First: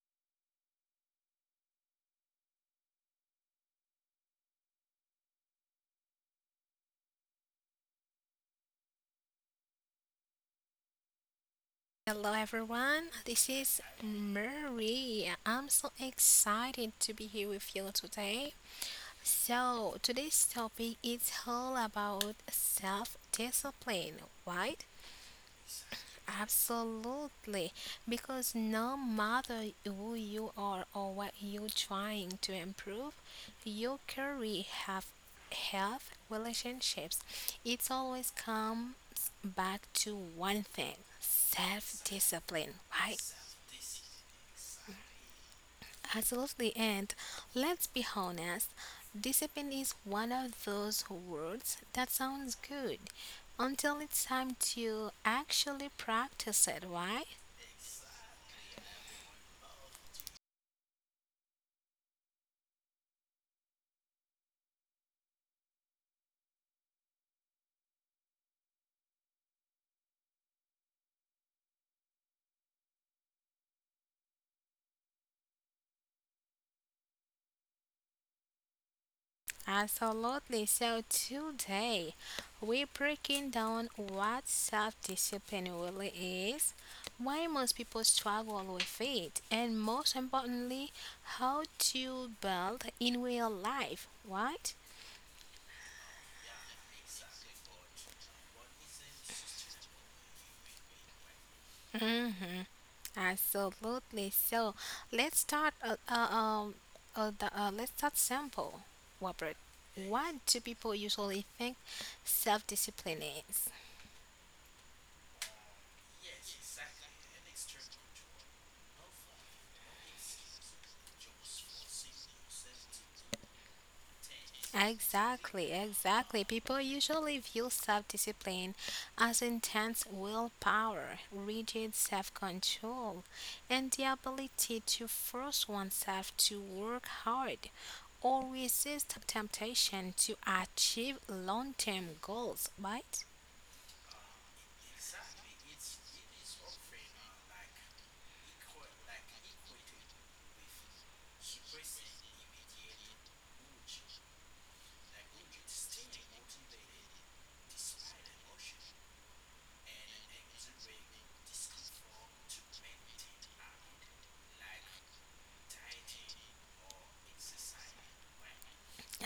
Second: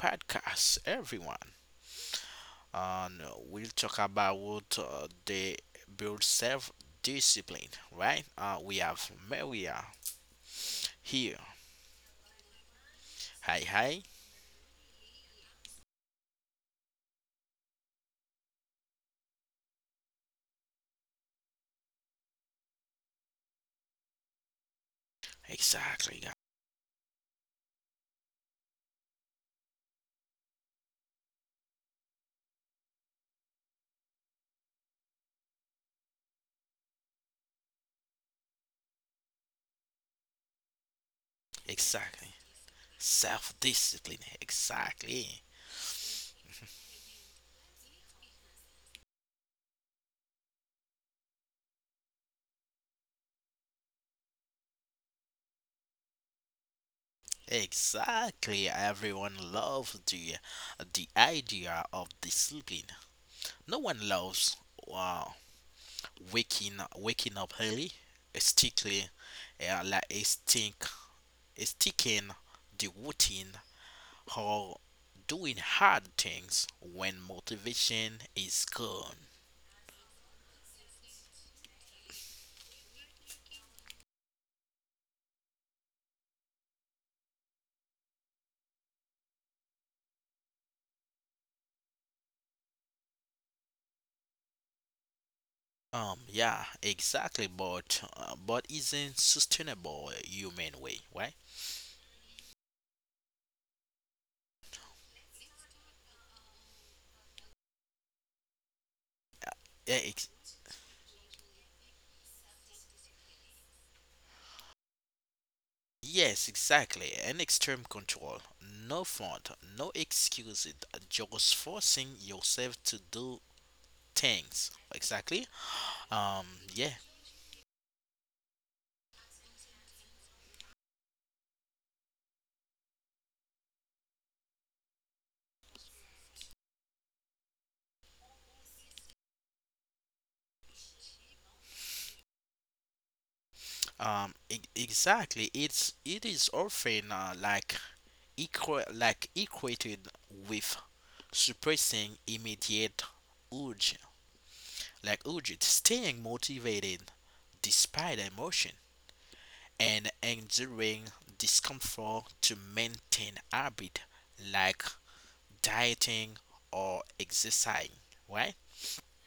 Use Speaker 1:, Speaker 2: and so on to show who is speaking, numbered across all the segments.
Speaker 1: podcast, everyone. And we'll talk about the build self discipline, right? We have Maria here.
Speaker 2: Hello everyone, this
Speaker 1: Hi,
Speaker 2: is
Speaker 1: hi.
Speaker 2: Marie. I'm so excited to be here with you today. So, today's topic is all about self discipline, right?
Speaker 1: Exactly, guys.
Speaker 2: Absolutely, because no matter who you are or what you're trying to improve, your career have health relationships it's always comes back to one thing
Speaker 1: Exactly.
Speaker 2: self-discipline, right?
Speaker 1: Self discipline. Exactly.
Speaker 2: Absolutely, and let's be honest, discipline is one of those words that sounds good until it's time to actually practice it, right?
Speaker 1: Exactly. Everyone loves the idea of discipline. No one loves. Wow, waking up early, strictly like a stick sticking the routine, or doing hard things when motivation is gone.
Speaker 2: Absolutely. So today we're breaking down what self-discipline really is, why most people struggle with it, and most importantly, how to build in real life, right?
Speaker 1: Yeah, exactly, but isn't sustainable human way, right?
Speaker 2: hmm Absolutely. So let's start. Let's start simple, Robert.
Speaker 1: Yeah,
Speaker 2: What do people usually think self-discipline is?
Speaker 1: yes, exactly. An extreme control, no font, no excuses, just forcing yourself to do things. Exactly.
Speaker 2: Exactly,
Speaker 1: Um,
Speaker 2: exactly. People
Speaker 1: yeah,
Speaker 2: usually view self-discipline as intense willpower, rigid self-control, and the ability to force oneself to work hard or resist temptation to achieve long-term goals, right?
Speaker 1: Exactly. It is often like equal like equated with suppressing immediate urge, staying motivated despite emotion, and enduring discomfort to maintain habit like dieting or exercising. Right?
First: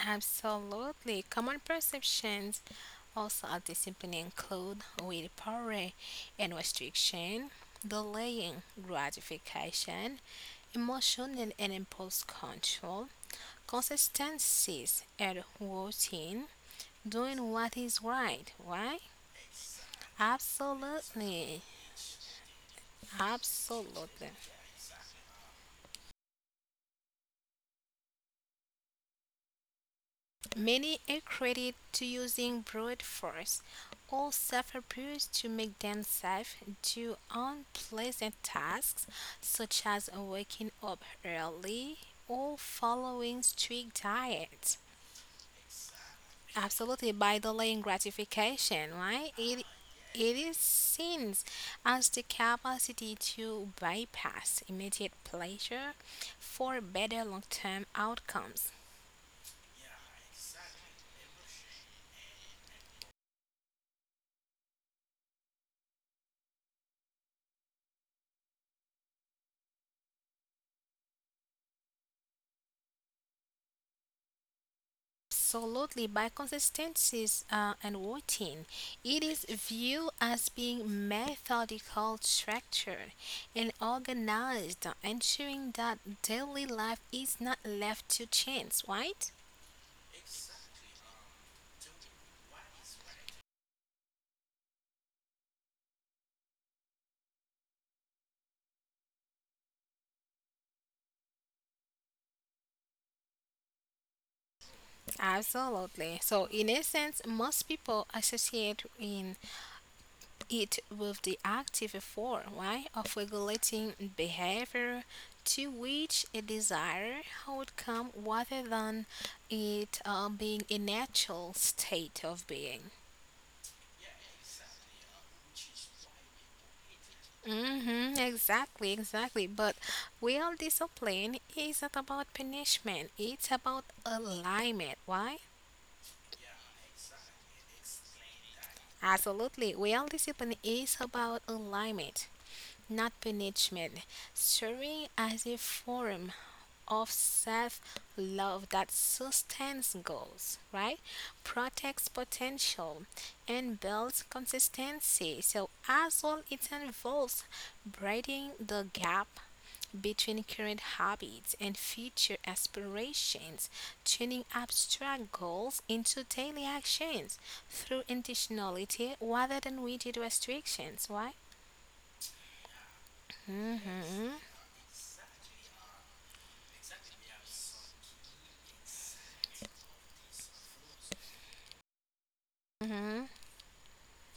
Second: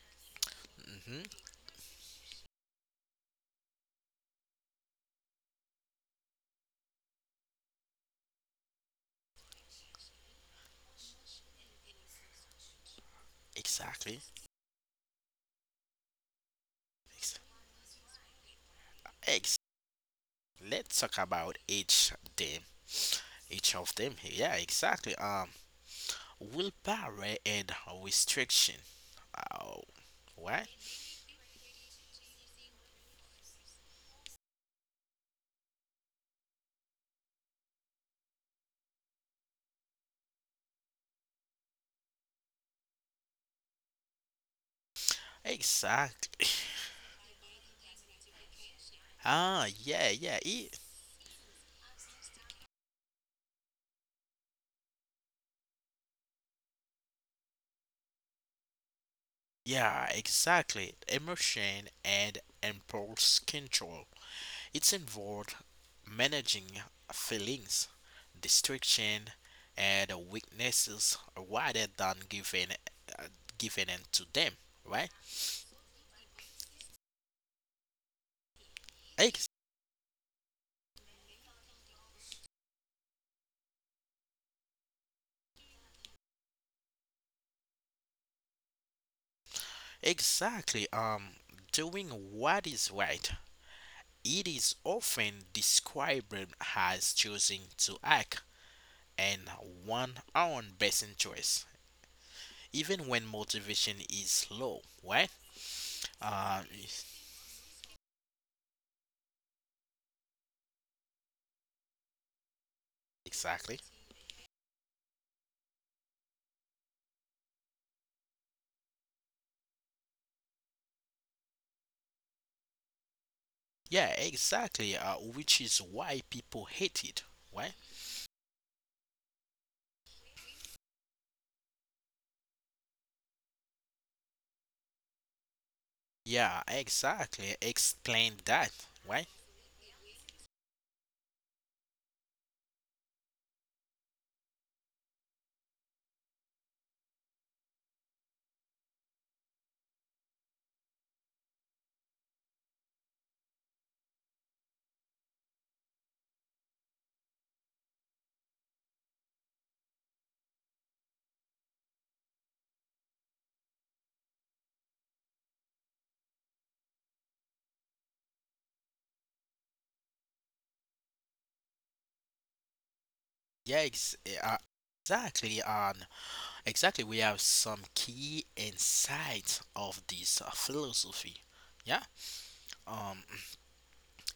Speaker 2: Absolutely.
Speaker 1: Mm-hmm.
Speaker 2: Common perceptions also of discipline include with power and restriction, delaying gratification, emotional and impulse control,
Speaker 1: Exactly.
Speaker 2: consistencies and routine,
Speaker 1: Ex-
Speaker 2: doing what is right, right?
Speaker 1: ex- Let's talk about
Speaker 2: Absolutely.
Speaker 1: each of them
Speaker 2: Absolutely.
Speaker 1: here. Yeah, exactly. Willpower and restriction. Oh, what?
Speaker 2: Many are accredit to using brute force or self-abuse to make themselves do unpleasant tasks such as waking up early or following strict diets.
Speaker 1: Exactly.
Speaker 2: Absolutely, by delaying gratification, right? It
Speaker 1: Ah, yeah,
Speaker 2: it
Speaker 1: yeah,
Speaker 2: is seen as the capacity to bypass immediate pleasure for better long-term outcomes.
Speaker 1: yeah, exactly. Emotion and impulse control. It's involved managing feelings, distraction, and weaknesses rather than uh, giving in to them. Right?
Speaker 2: Absolutely, by consistencies and routine, it is
Speaker 1: Ex-
Speaker 2: viewed as being methodical, structured, and organized, ensuring that daily life is not left to chance, right?
Speaker 1: exactly. Doing what is right. It is often described as choosing to act in one's own best interest, even when motivation is low, right?
Speaker 2: Absolutely. So,
Speaker 1: Uh,
Speaker 2: in essence, most people associate in it with the active form right, of
Speaker 1: exactly.
Speaker 2: regulating behavior to which a desired outcome rather than it being a natural state of being.
Speaker 1: Yeah, exactly. Which is why people hate it, right?
Speaker 2: Mm-hmm, exactly, exactly. But real discipline isn't about punishment, it's about alignment. Why?
Speaker 1: Yeah, exactly. Explain that, right?
Speaker 2: Absolutely. Real discipline is about alignment, not punishment. Serving as a form of self love that sustains goals, right? Protects potential and builds consistency. So, as well, it involves bridging the gap between current habits and future aspirations, turning abstract goals into daily actions through intentionality rather than rigid restrictions, right?
Speaker 1: Yeah, ex-
Speaker 2: hmm
Speaker 1: uh, exactly. And exactly, we have some key insights of this philosophy. Yeah. Um.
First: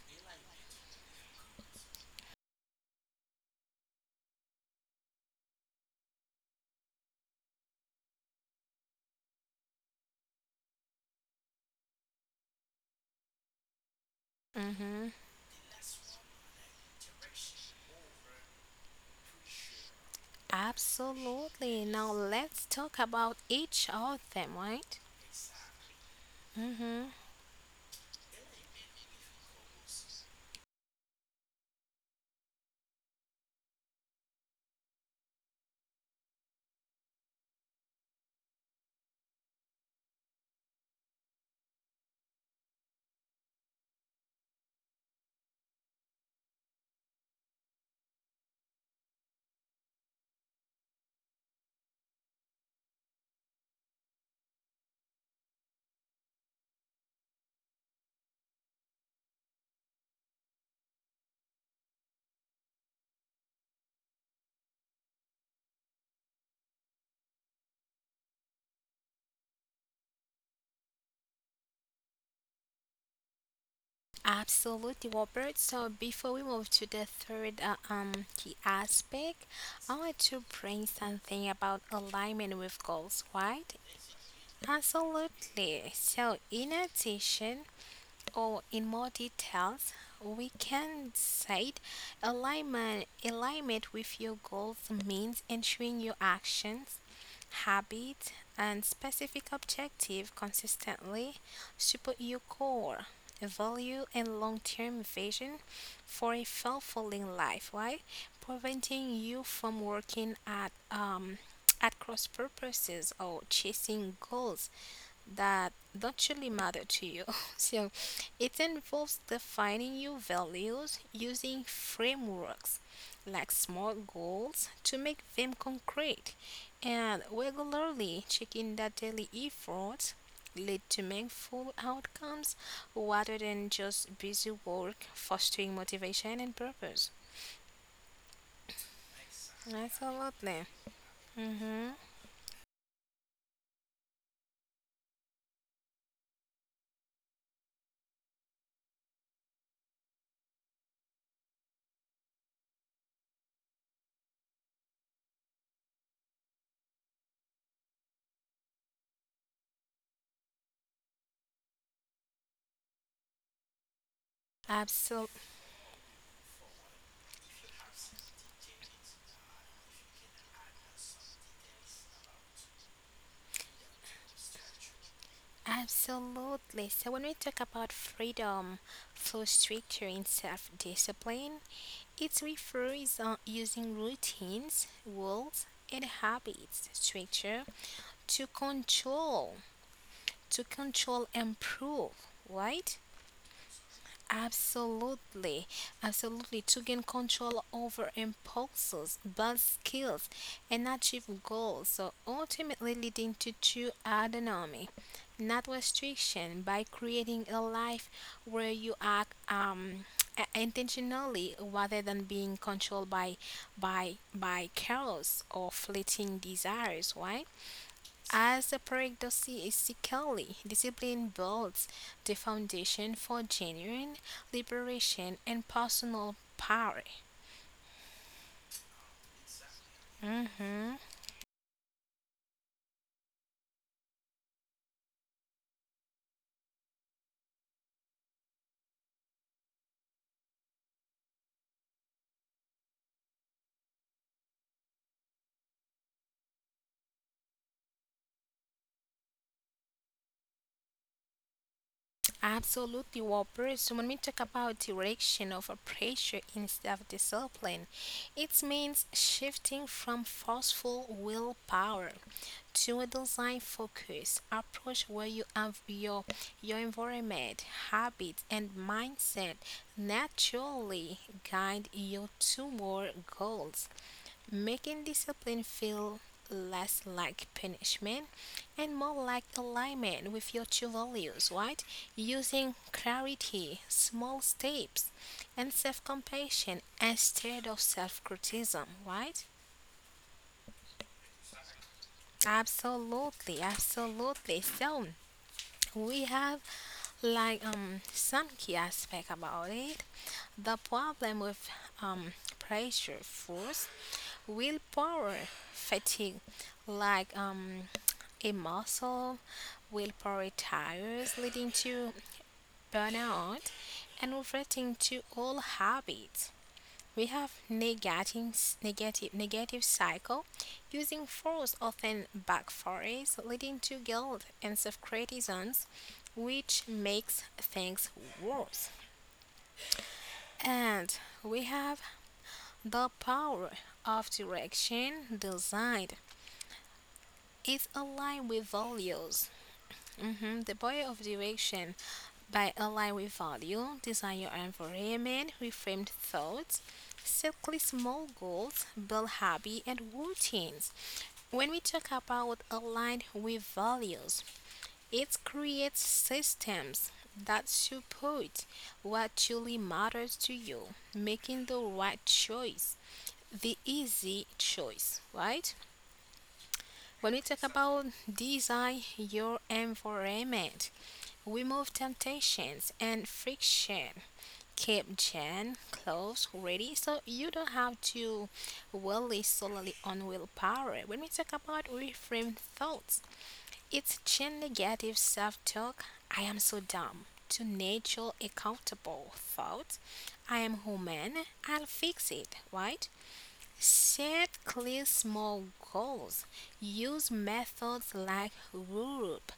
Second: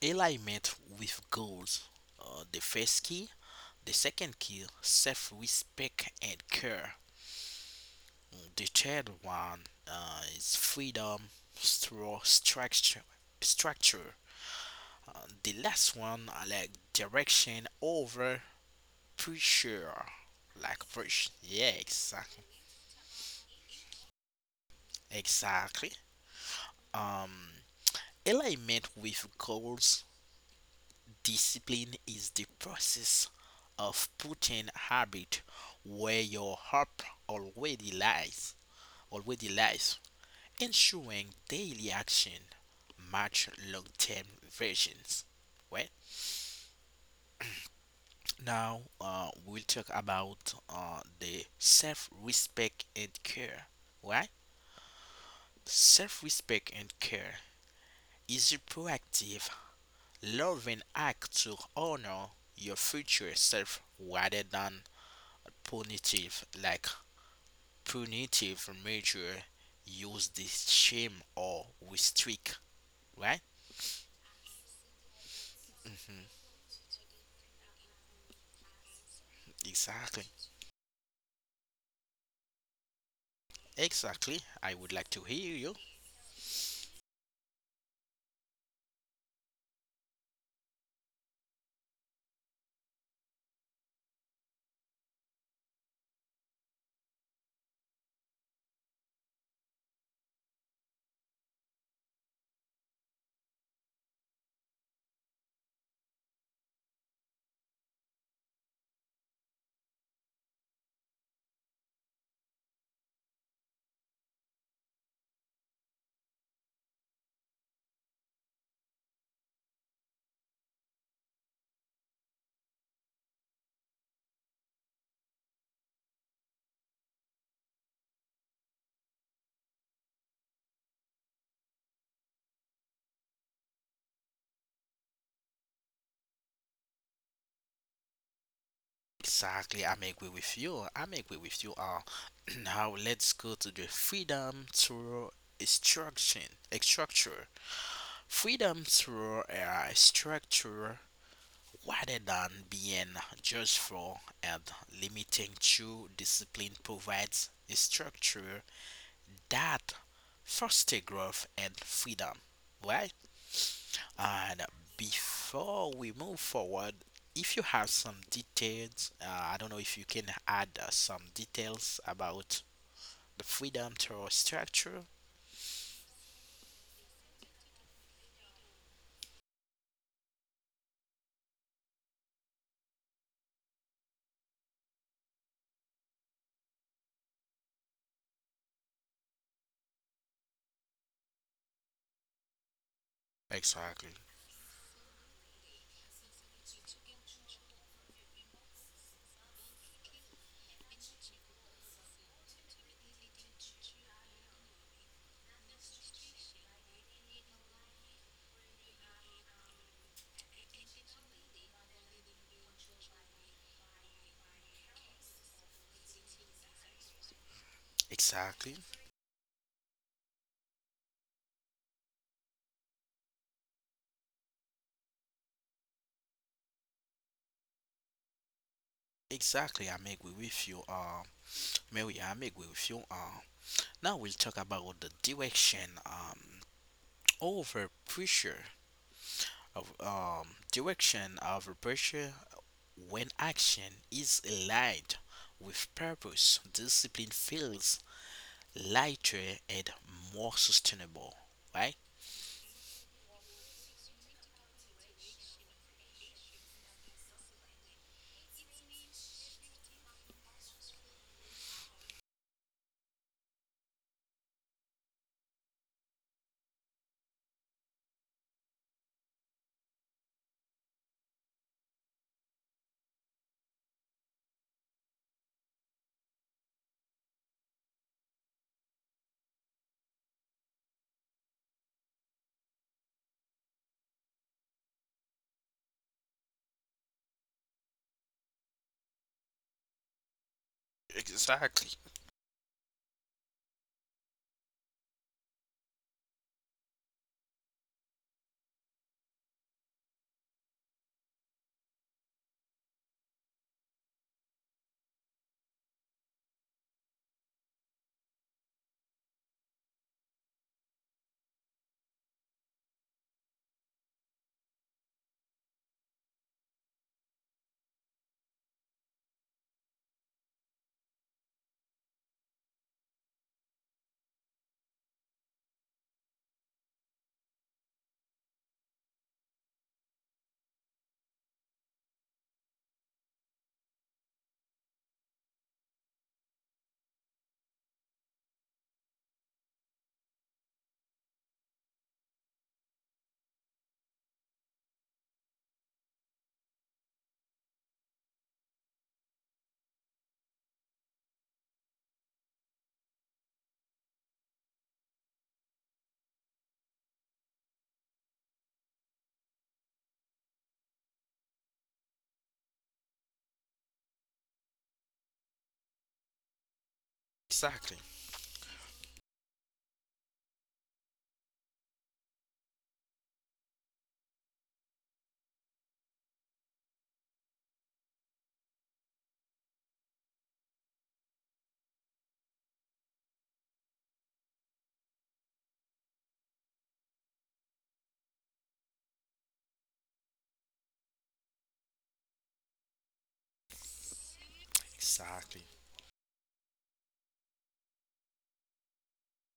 Speaker 1: Alignment with goals, the first key. The second key, self-respect and care. The third one, is freedom through structure.
Speaker 2: hmm
Speaker 1: The last one, I like direction over pressure, like push. Yeah,
Speaker 2: Absolutely. Now
Speaker 1: exactly.
Speaker 2: let's talk about each of them, right?
Speaker 1: Exactly.
Speaker 2: Mm-hmm.
Speaker 1: um Alignment with goals. Discipline is the process of putting habit where your hope already lies, already lies, ensuring daily action match long-term visions. Well, now we'll talk about the self-respect and care. Right? Self-respect and care is a proactive, loving act to honor your future self rather than punitive like punitive measure use the shame or restrict, right?
Speaker 2: Absolutely, Robert. So
Speaker 1: Mhm,
Speaker 2: before we move to the third key aspect, I want
Speaker 1: exactly.
Speaker 2: to bring something about alignment with goals, right?
Speaker 1: Exactly, I would like to hear you.
Speaker 2: Absolutely. So in addition, or in more details, we can say alignment with your goals means ensuring your actions, habits, and specific objective consistently support your core value and long-term vision for a fulfilling life, right? Preventing you from working at cross purposes or chasing goals that don't really matter to you. So it involves defining your values using frameworks like SMART goals to make them concrete and regularly checking that daily efforts lead to meaningful outcomes rather than just busy work fostering motivation and purpose.
Speaker 1: Exactly, I'm agree with
Speaker 2: Absolutely.
Speaker 1: you I'm agree with you
Speaker 2: Mm-hmm.
Speaker 1: Now let's go to the freedom through instruction structure. Freedom through a structure rather than being just for and limiting true discipline provides a structure that foster growth and freedom, right? And before we move forward, if you have some details, I don't know if you can add some details about the freedom to structure.
Speaker 2: Absolutely. So when we talk about freedom, flow structure, and self discipline, it refers on using routines, rules, and habits structure to control, to control, improve, right?
Speaker 1: Exactly.
Speaker 2: Absolutely, absolutely. To gain control over impulses, build skills, and achieve goals, so ultimately leading to true autonomy, not restriction, by creating a life where you act intentionally rather than being controlled by by chaos or fleeting desires. Why? As
Speaker 1: Exactly.
Speaker 2: the paradoxy is sickly, discipline builds the foundation for genuine liberation and personal power.
Speaker 1: Exactly. I'm agree with you.
Speaker 2: Mhm.
Speaker 1: Mary, I'm agree with you. Now we'll talk about the direction over pressure. Of direction of pressure, when action is aligned with purpose discipline feels lighter and more sustainable, right?
Speaker 2: Absolutely, Whopper. So when we talk about direction of a pressure instead of discipline, it means shifting from forceful willpower to a design focus approach where you have your environment, habits and mindset naturally guide you toward goals making discipline feel less like punishment and more like alignment with your true values, right? Using clarity, small steps, and self compassion instead of self criticism, right? Absolutely, absolutely. So we have like some key aspect about it. The problem with um pressure force willpower fatigue like a muscle willpower tires leading to burnout and reverting to all habits we have negating, negative cycle using force often backfires leading to guilt and self-criticisms which makes things worse and we have the power of direction designed It aligns with values. The power of direction by align with value, design your environment, reframed thoughts, set clear small goals, build hobby and routines. When we talk about aligned with values, it creates systems that support what truly matters to you, making the right choice, the easy choice, right? When we talk
Speaker 1: Exactly.
Speaker 2: about design your environment, remove temptations and friction. Keep gen clothes ready so you don't have to rely solely on willpower. When we talk about reframe thoughts, it's chain negative self talk. I am so dumb. To nature accountable thoughts. I am human. I'll fix it, right? Set clear
Speaker 1: Exactly.
Speaker 2: small goals. Use methods like RURUP,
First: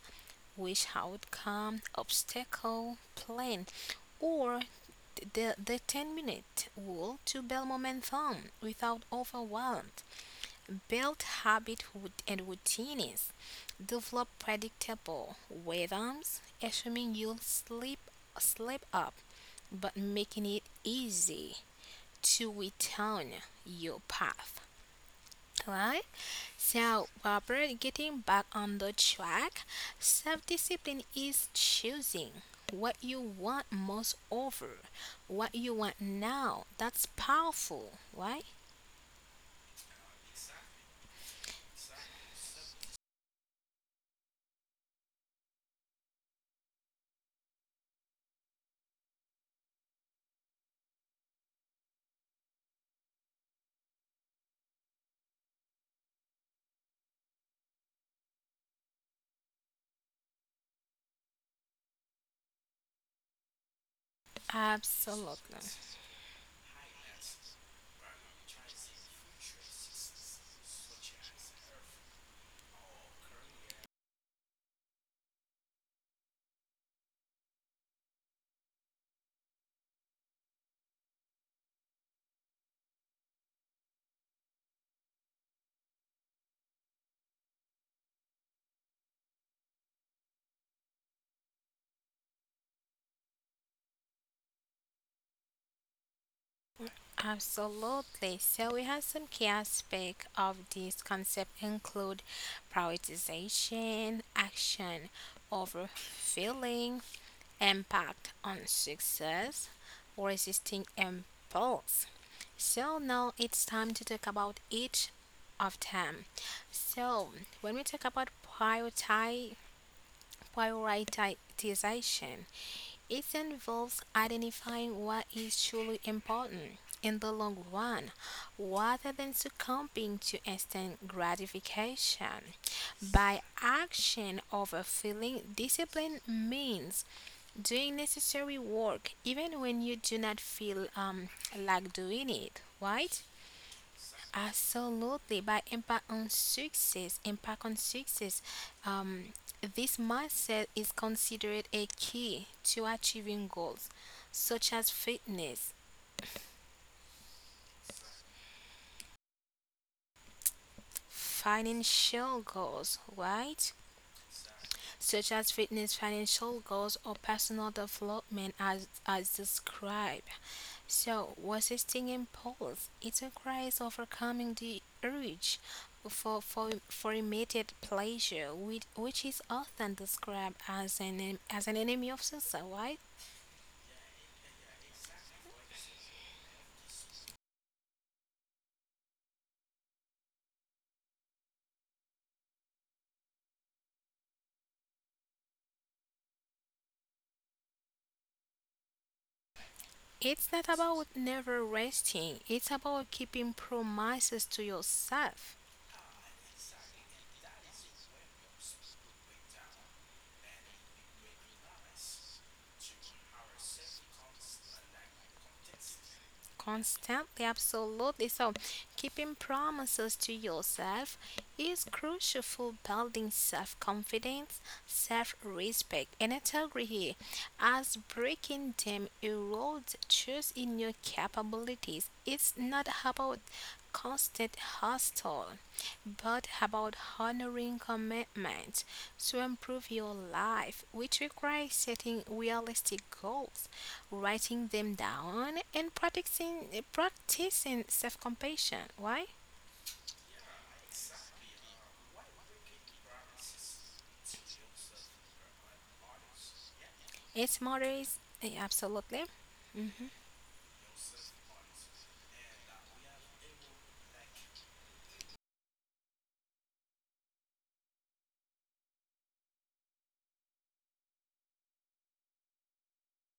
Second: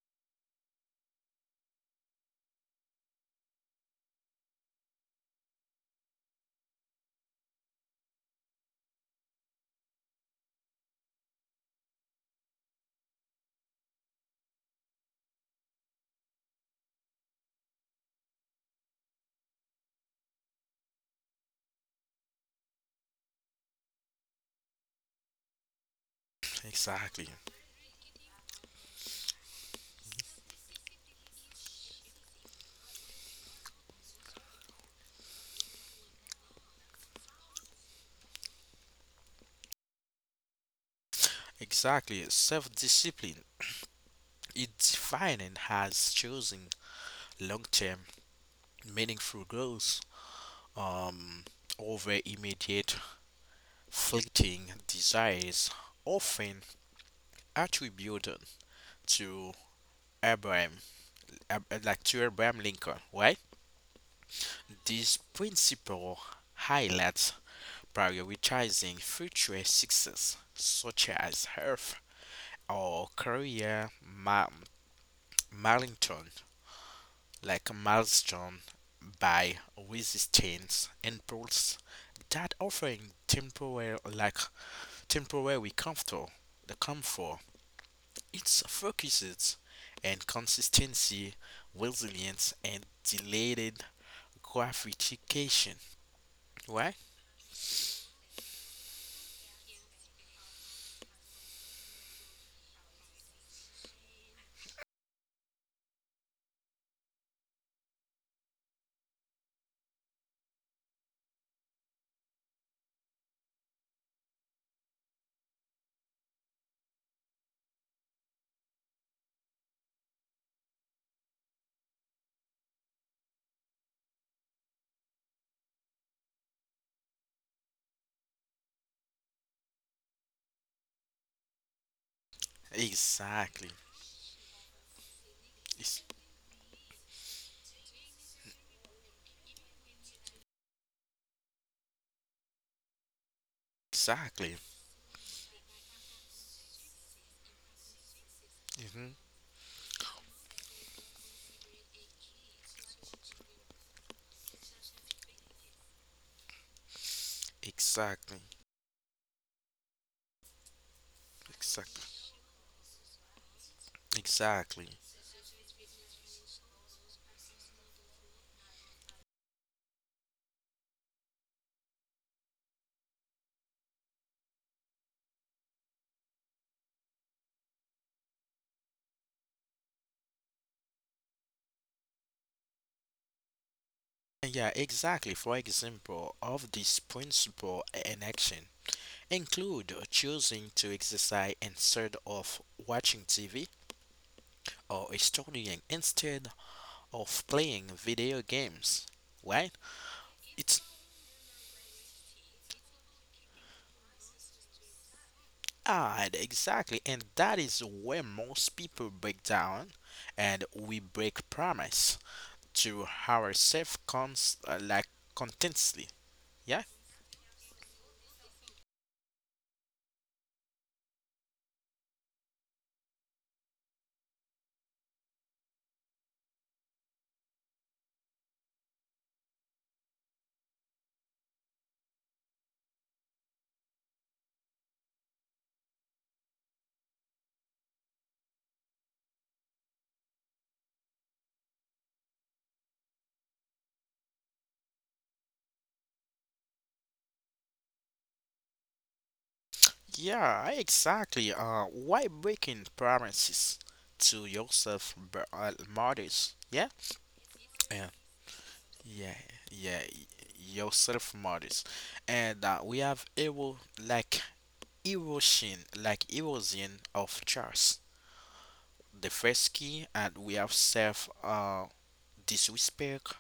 Speaker 2: wish outcome, obstacle, plan, or the 10-minute rule to build momentum without overwhelm. Build habit and routines. Develop predictable rhythms, assuming you'll sleep up, but making it easy to return your path. Right? So,
Speaker 1: Exactly.
Speaker 2: Robert, getting back on the track, self discipline is choosing what you want most over what you want now. That's powerful, right?
Speaker 1: Exactly. Self-discipline is defined as choosing long-term meaningful goals, um, over immediate fleeting desires, often attributed to Abraham Dr. Abraham Lincoln, right? This
Speaker 2: Absolutely.
Speaker 1: principle highlights prioritizing future success, such as health or career milestone, milestone, by resistance impulse that offering temporary like temporary comfort. It focuses and consistency, resilience and delayed gratification. Why?
Speaker 2: Absolutely. So we have some key aspects of this concept include prioritization, action over feeling, impact on success, resisting impulse. So now it's time to talk about each of them. So when we talk about prioritize prioritization, it involves identifying what is truly important in the long run rather than succumbing to instant gratification. By
Speaker 1: Exactly.
Speaker 2: action over feeling,
Speaker 1: It's-
Speaker 2: discipline means doing necessary work even when you do not feel like doing it, right?
Speaker 1: exactly.
Speaker 2: Absolutely, by impact on success.
Speaker 1: Hmm.
Speaker 2: Um, this mindset is considered a key to achieving goals, such as fitness,
Speaker 1: Exactly. Exactly.
Speaker 2: financial goals, right?
Speaker 1: Exactly.
Speaker 2: such as fitness, financial goals, or personal development, as described. So, resisting impulse It requires overcoming the urge for immediate pleasure, which is often described as as an enemy of success, right?
Speaker 1: Yeah, exactly. For example, of this principle in action include choosing to exercise instead of watching TV, or studying instead of playing video games. Right?
Speaker 2: It's not
Speaker 1: It's
Speaker 2: about never resting, it's about keeping promises to yourself.
Speaker 1: hard, exactly. And that is where most people break down and we break promise to ourselves, contently. Yeah,
Speaker 2: Constantly, absolutely. So, keeping promises to yourself is crucial for building self confidence, self respect, and integrity, as breaking them erodes trust in your capabilities. It's not about constant hustle, but about honoring commitment to improve your life, which requires setting realistic goals writing them down, and practicing self-compassion. Why?
Speaker 1: yeah, exactly. Why breaking promises to yourself, modest? Yeah,
Speaker 2: It
Speaker 1: yeah,
Speaker 2: matters. Absolutely.
Speaker 1: yeah, yeah. Yourself, modest, and we have evo like erosion, erosion of trust. The first key, and we have self disrespect.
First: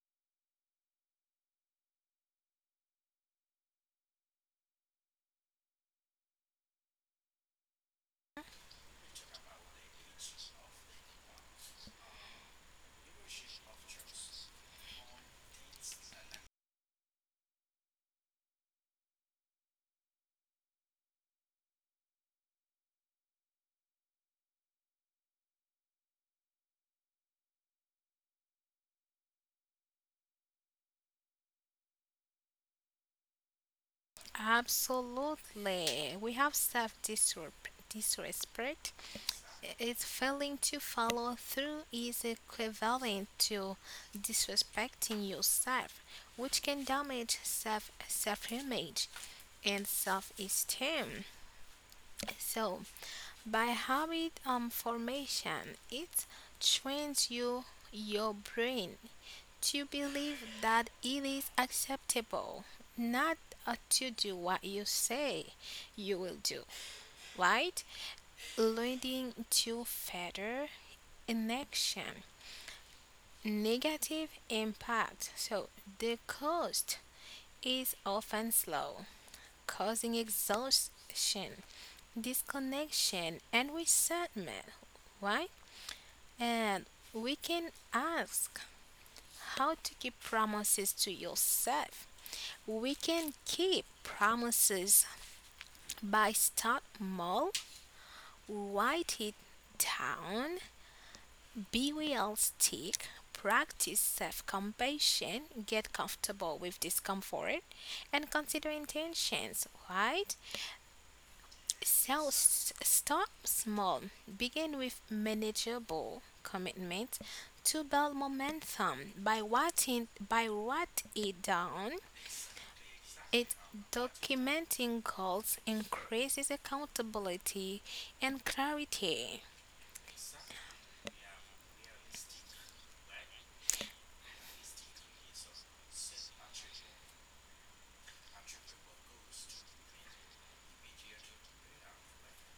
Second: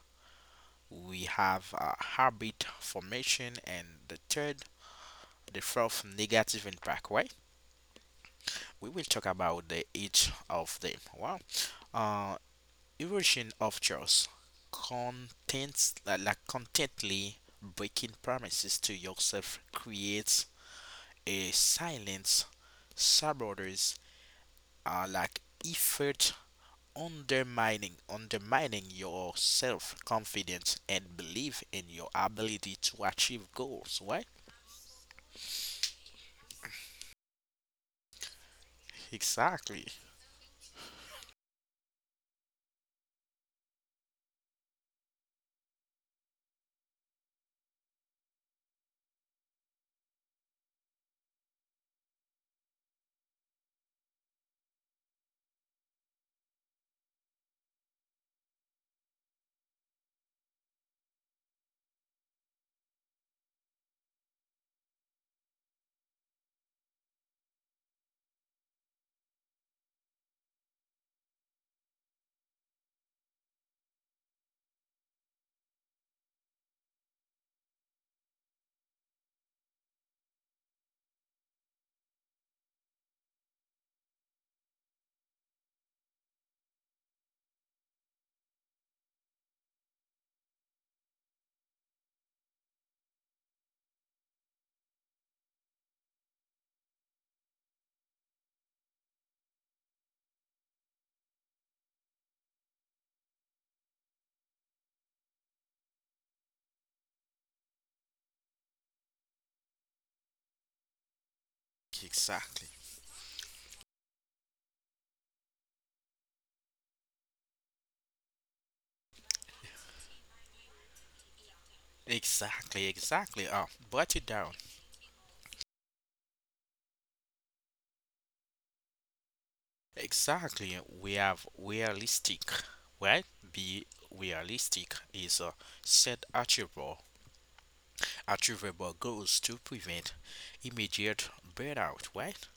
Speaker 1: We have habit formation, and the fourth negative impact, right? We will talk about the each of them. Wow. Uh, erosion of trust. Contents like Contently breaking promises to yourself creates a silence, saboteurs, uh, like effort, undermining your self confidence and belief in your ability to achieve goals, right?
Speaker 2: Absolutely. We have self-disrespect.
Speaker 1: Exactly.
Speaker 2: It's failing to follow through is equivalent to disrespecting yourself, which can damage self-image and self-esteem. So By habit formation, it trains you, your brain to believe that it is acceptable not to do what you say you will do, right? Leading to further inaction, negative impact. So the cost is often slow, causing exhaustion, disconnection, and resentment. Why? And we can ask how to keep promises to yourself. We can keep promises by start small, write it down, be realistic, practice self-compassion, get comfortable with discomfort, and consider intentions, right? So
Speaker 1: Exactly.
Speaker 2: s- start small. Begin with manageable commitment to build momentum by writing by what it down.
Speaker 1: Exactly, exactly.
Speaker 2: It
Speaker 1: Brought it down.
Speaker 2: documenting goals increases accountability and clarity.
Speaker 1: Exactly. We have realistic, right? Be realistic is a set achievable goals to prevent immediate burnout, right?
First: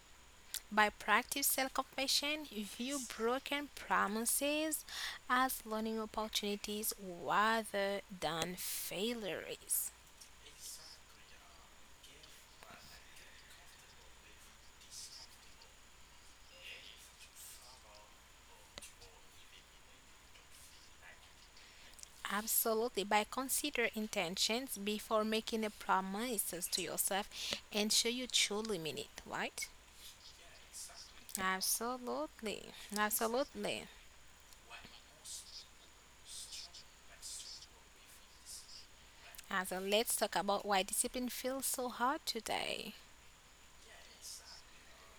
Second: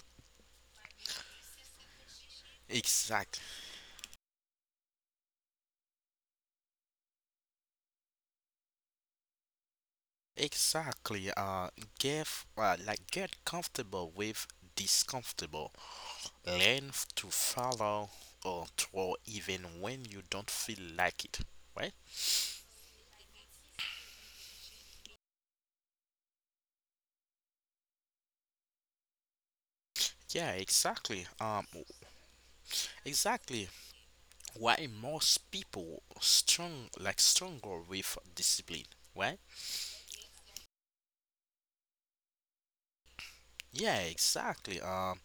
Speaker 2: By practice self-compassion, view
Speaker 1: Exactly.
Speaker 2: broken promises as learning opportunities rather than failures.
Speaker 1: Exactly. Get get comfortable with discomfortable. Learn to follow or throw even when you don't feel like it, right?
Speaker 2: Absolutely. By consider intentions before making a promises to yourself and sure you truly mean it, right?
Speaker 1: Yeah, exactly.
Speaker 2: Absolutely.
Speaker 1: Exactly.
Speaker 2: Absolutely.
Speaker 1: Why most people strong like struggle with discipline, right?
Speaker 2: And So let's talk about why discipline feels so hard today.
Speaker 1: Yeah, exactly.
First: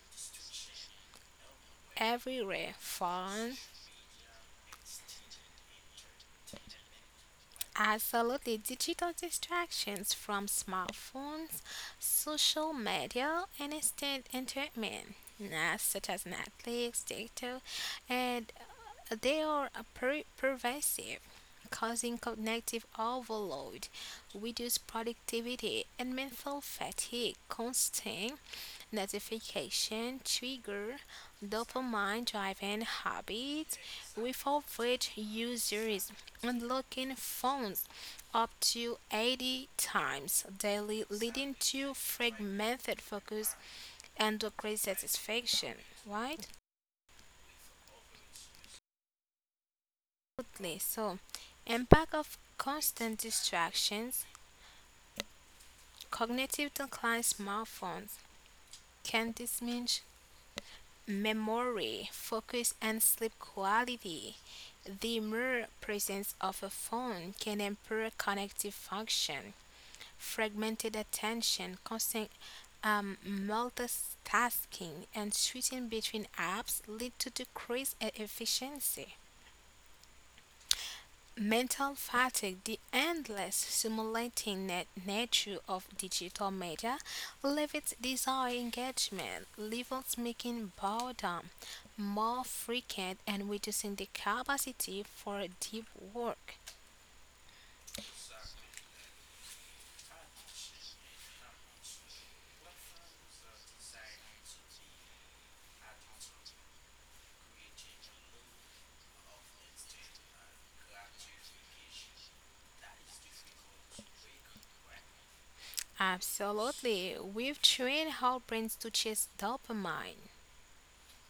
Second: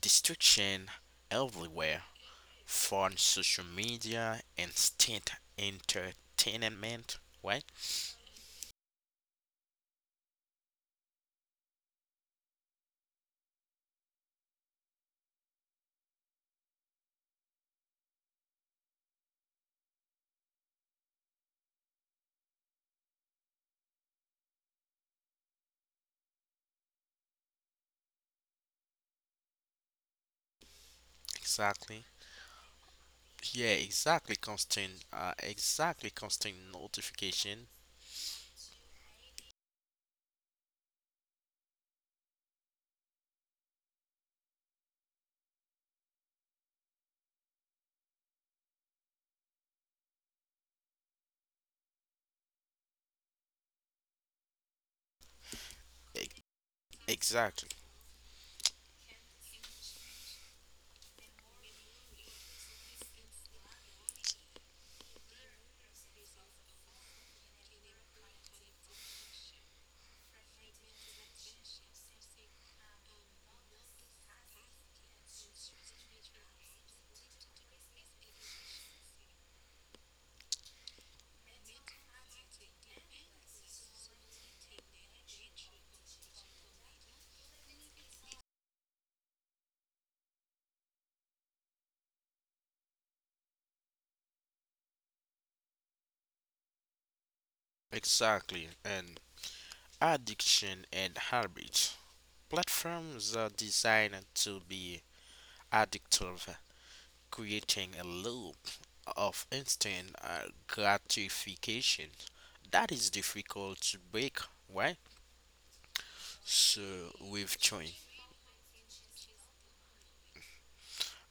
Speaker 1: Distraction everywhere.
Speaker 2: Everywhere.
Speaker 1: Phone,
Speaker 2: Phone,
Speaker 1: social media, instant entertainment, right?
Speaker 2: Absolutely. Digital distractions from smartphones, social media, and instant entertainment, such as Netflix, TikTok, and pervasive, causing cognitive overload, reduced productivity, and mental fatigue, constant notification trigger
Speaker 1: Exactly.
Speaker 2: dopamine driven
Speaker 1: Yeah,
Speaker 2: habits
Speaker 1: exactly,
Speaker 2: without
Speaker 1: constant
Speaker 2: which
Speaker 1: exactly,
Speaker 2: users
Speaker 1: constant
Speaker 2: unlocking
Speaker 1: notification.
Speaker 2: phones up to 80 times daily leading to fragmented focus and decreased satisfaction, right? Absolutely. So impact of constant distractions
Speaker 1: E-
Speaker 2: cognitive decline
Speaker 1: exactly,
Speaker 2: smartphones can diminish memory, focus, and sleep quality. The mere presence of a phone can impair cognitive function, fragmented attention, constant multitasking, and switching between apps lead to decreased efficiency. Mental fatigue, the endless simulating nature of digital media, limits desire engagement, levels making boredom more frequent and reducing the capacity for deep work.
Speaker 1: exactly. And addiction and habits, platforms are designed to be addictive, creating a loop of instant gratification that is difficult to break, right? So
Speaker 2: Absolutely,
Speaker 1: with
Speaker 2: we've
Speaker 1: join.
Speaker 2: trained our brains to chase dopamine.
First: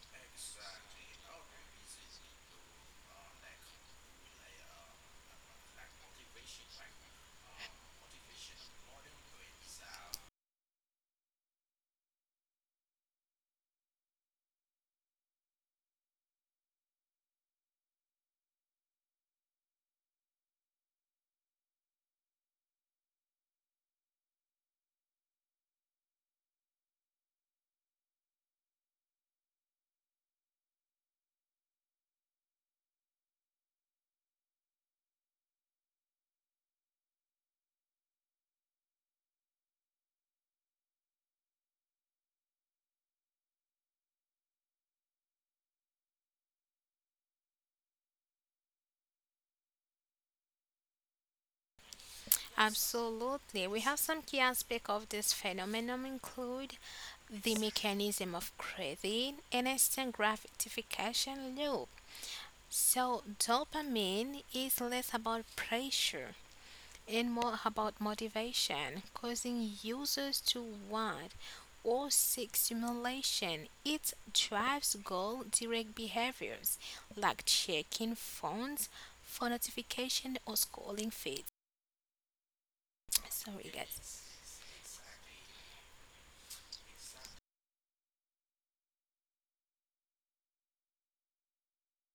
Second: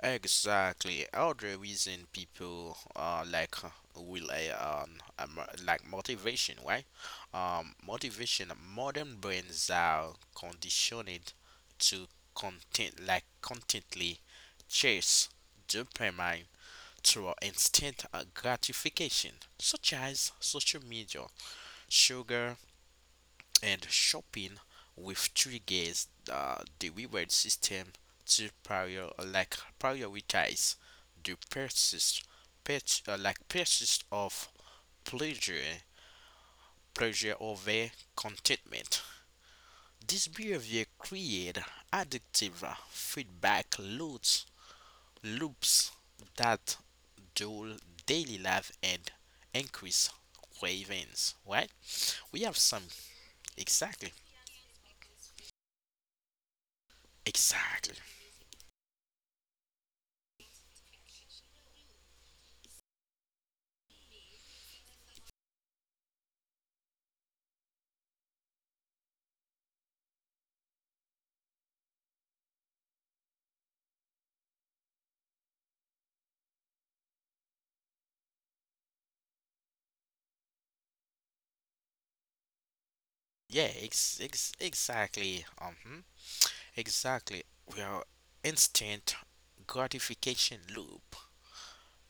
Speaker 1: Exactly. Other reason people rely on, motivation, right? Motivation. Modern brains are conditioned to contently chase dopamine through instant gratification, such as social media, sugar, and shopping, with triggers the reward system to prioritize the purchase of pleasure, pleasure over contentment. This behavior creates addictive feedback loops that dull daily life and increase cravings, right? We have some
Speaker 2: Absolutely. We have
Speaker 1: exactly,
Speaker 2: some key aspects of this phenomenon include the
Speaker 1: exactly,
Speaker 2: mechanism of craving and instant gratification loop. So, dopamine is less about pressure and more about motivation, causing users to want or seek stimulation. It drives goal direct behaviors like checking phones for notification or scrolling feeds. Sorry,
Speaker 1: yeah,
Speaker 2: guys.
Speaker 1: exactly, exactly. We are instant gratification loop,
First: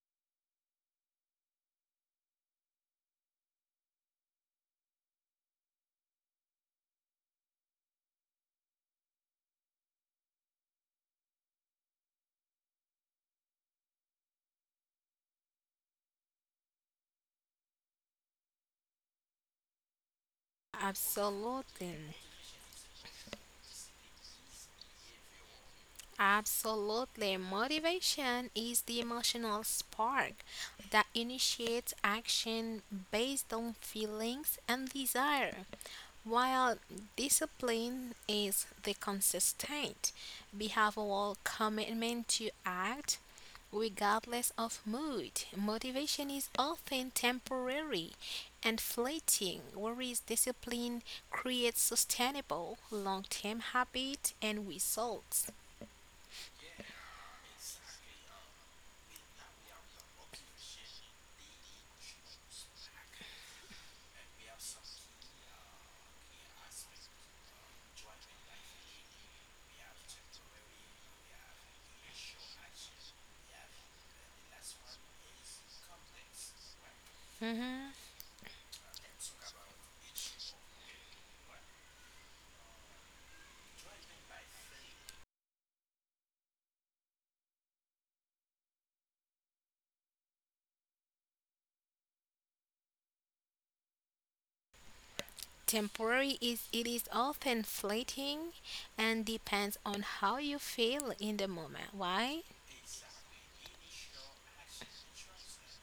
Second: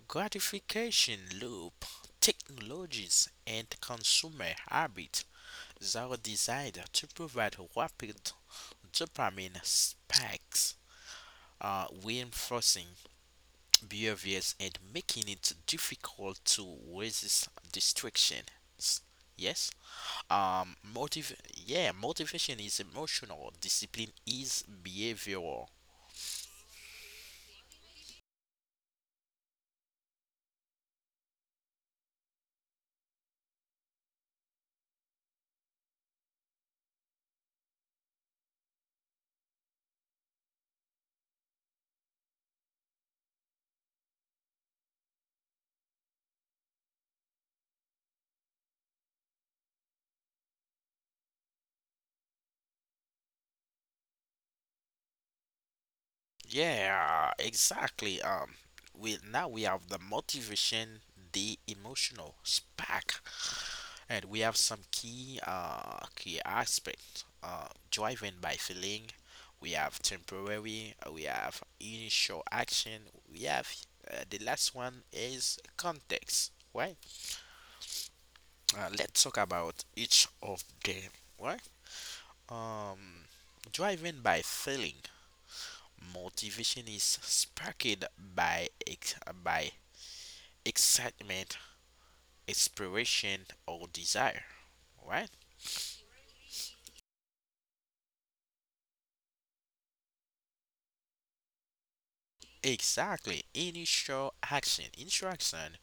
Speaker 1: gratification loop, technologies and consumer habits that are designed to provide rapid dopamine spikes, reinforcing behaviors and making it difficult to resist distractions. Yes. Motive Yeah,
Speaker 2: Absolutely.
Speaker 1: motivation is emotional, discipline is behavioral.
Speaker 2: Absolutely. Motivation is the emotional spark that initiates action based on feelings and desire, while discipline is the consistent behavioral commitment to act regardless of mood. Motivation is often temporary and fleeting, whereas discipline creates sustainable long term habit and results.
Speaker 1: Yeah, exactly. We Now we have the motivation, the emotional spark. And we have some key aspects, driven by feeling. We have temporary, we have initial action, we have the last one is context, right?
Speaker 2: Mm-hmm.
Speaker 1: Let's talk about each of them, right? Um, driven by feeling, motivation is sparked by ex- by excitement, inspiration, or desire, right?
Speaker 2: Temporary is it is often fleeting and depends on how you feel in the moment. Why?
Speaker 1: Exactly. Initial action. Interaction.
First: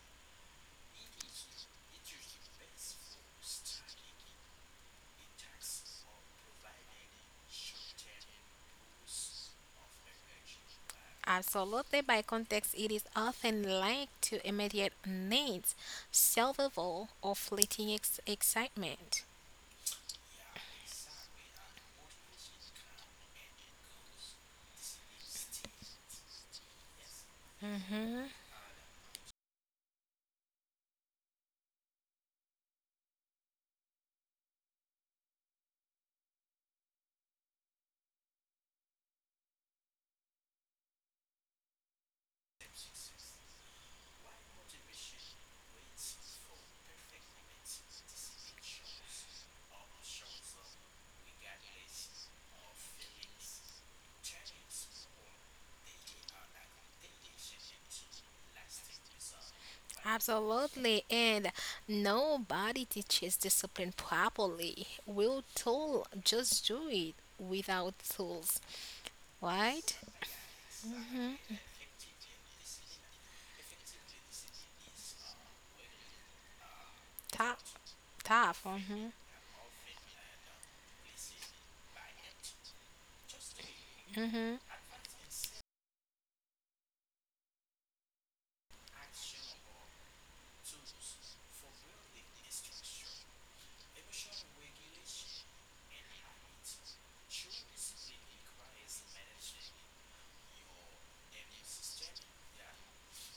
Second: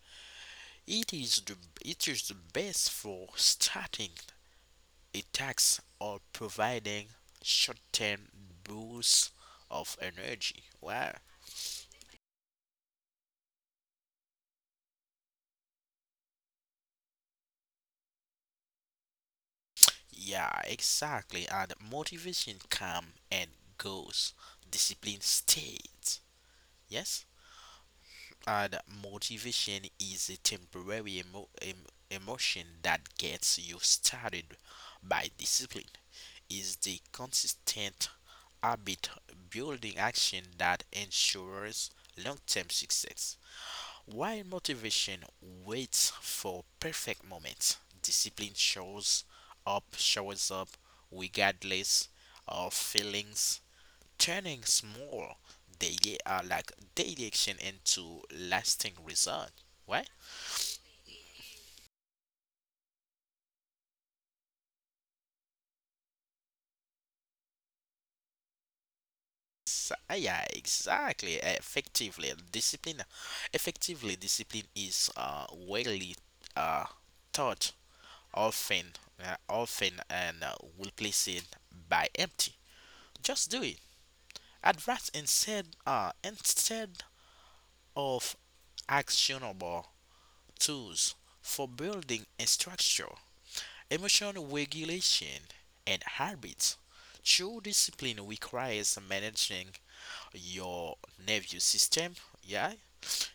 Speaker 1: It is the it is the best for starting attacks or providing short-term boosts of energy. Well,
Speaker 2: Absolutely by context it is often linked to immediate needs, survival or fleeting excitement.
Speaker 1: yeah, exactly. And motivation comes and goes. Discipline stays. Yes.
Speaker 2: hmm
Speaker 1: And motivation is a temporary emotion that gets you started. By discipline is the consistent habit building action that ensures long term success. While motivation waits for perfect moments, discipline shows up regardless of feelings, turning small daily action into lasting result. Why?
Speaker 2: Absolutely, and nobody teaches discipline properly. We're told just do it without tools, right?
Speaker 1: Yeah, exactly.
Speaker 2: Mm-hmm.
Speaker 1: Effectively, discipline is widely uh, taught
Speaker 2: Tough, Tough.
Speaker 1: often,
Speaker 2: Mm-hmm.
Speaker 1: often, and replaced by empty. Just do it. Advice instead of actionable tools for building a structure, emotional regulation, and habits. True discipline requires managing your nervous system, yeah,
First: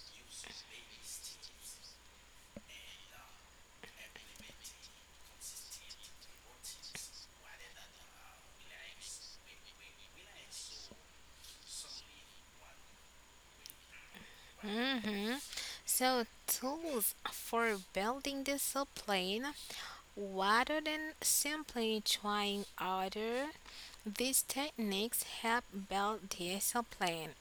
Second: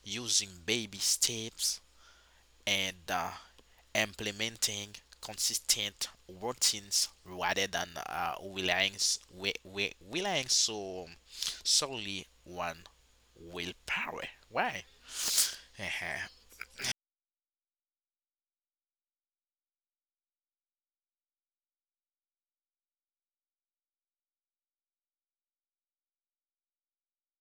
Speaker 1: using baby steps and implementing consistent routines rather than relying, s- we, relying solely on willpower. Why?
Speaker 2: Mm-hmm. So,
Speaker 1: Uh-huh.
Speaker 2: tools for building discipline rather than simply trying harder, these techniques help build discipline,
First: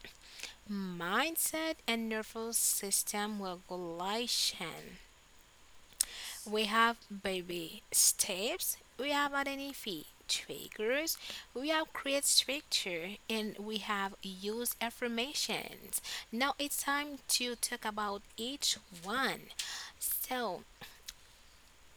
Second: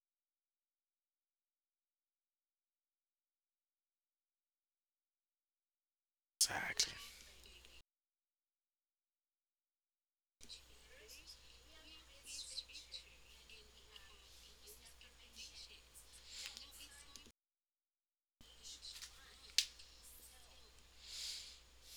Speaker 2: mindset, and nervous system regulation. We
Speaker 1: Exactly.
Speaker 2: have baby steps, we have identity triggers, we have create structure, and we have use affirmations. Now it's time to talk about each one. So,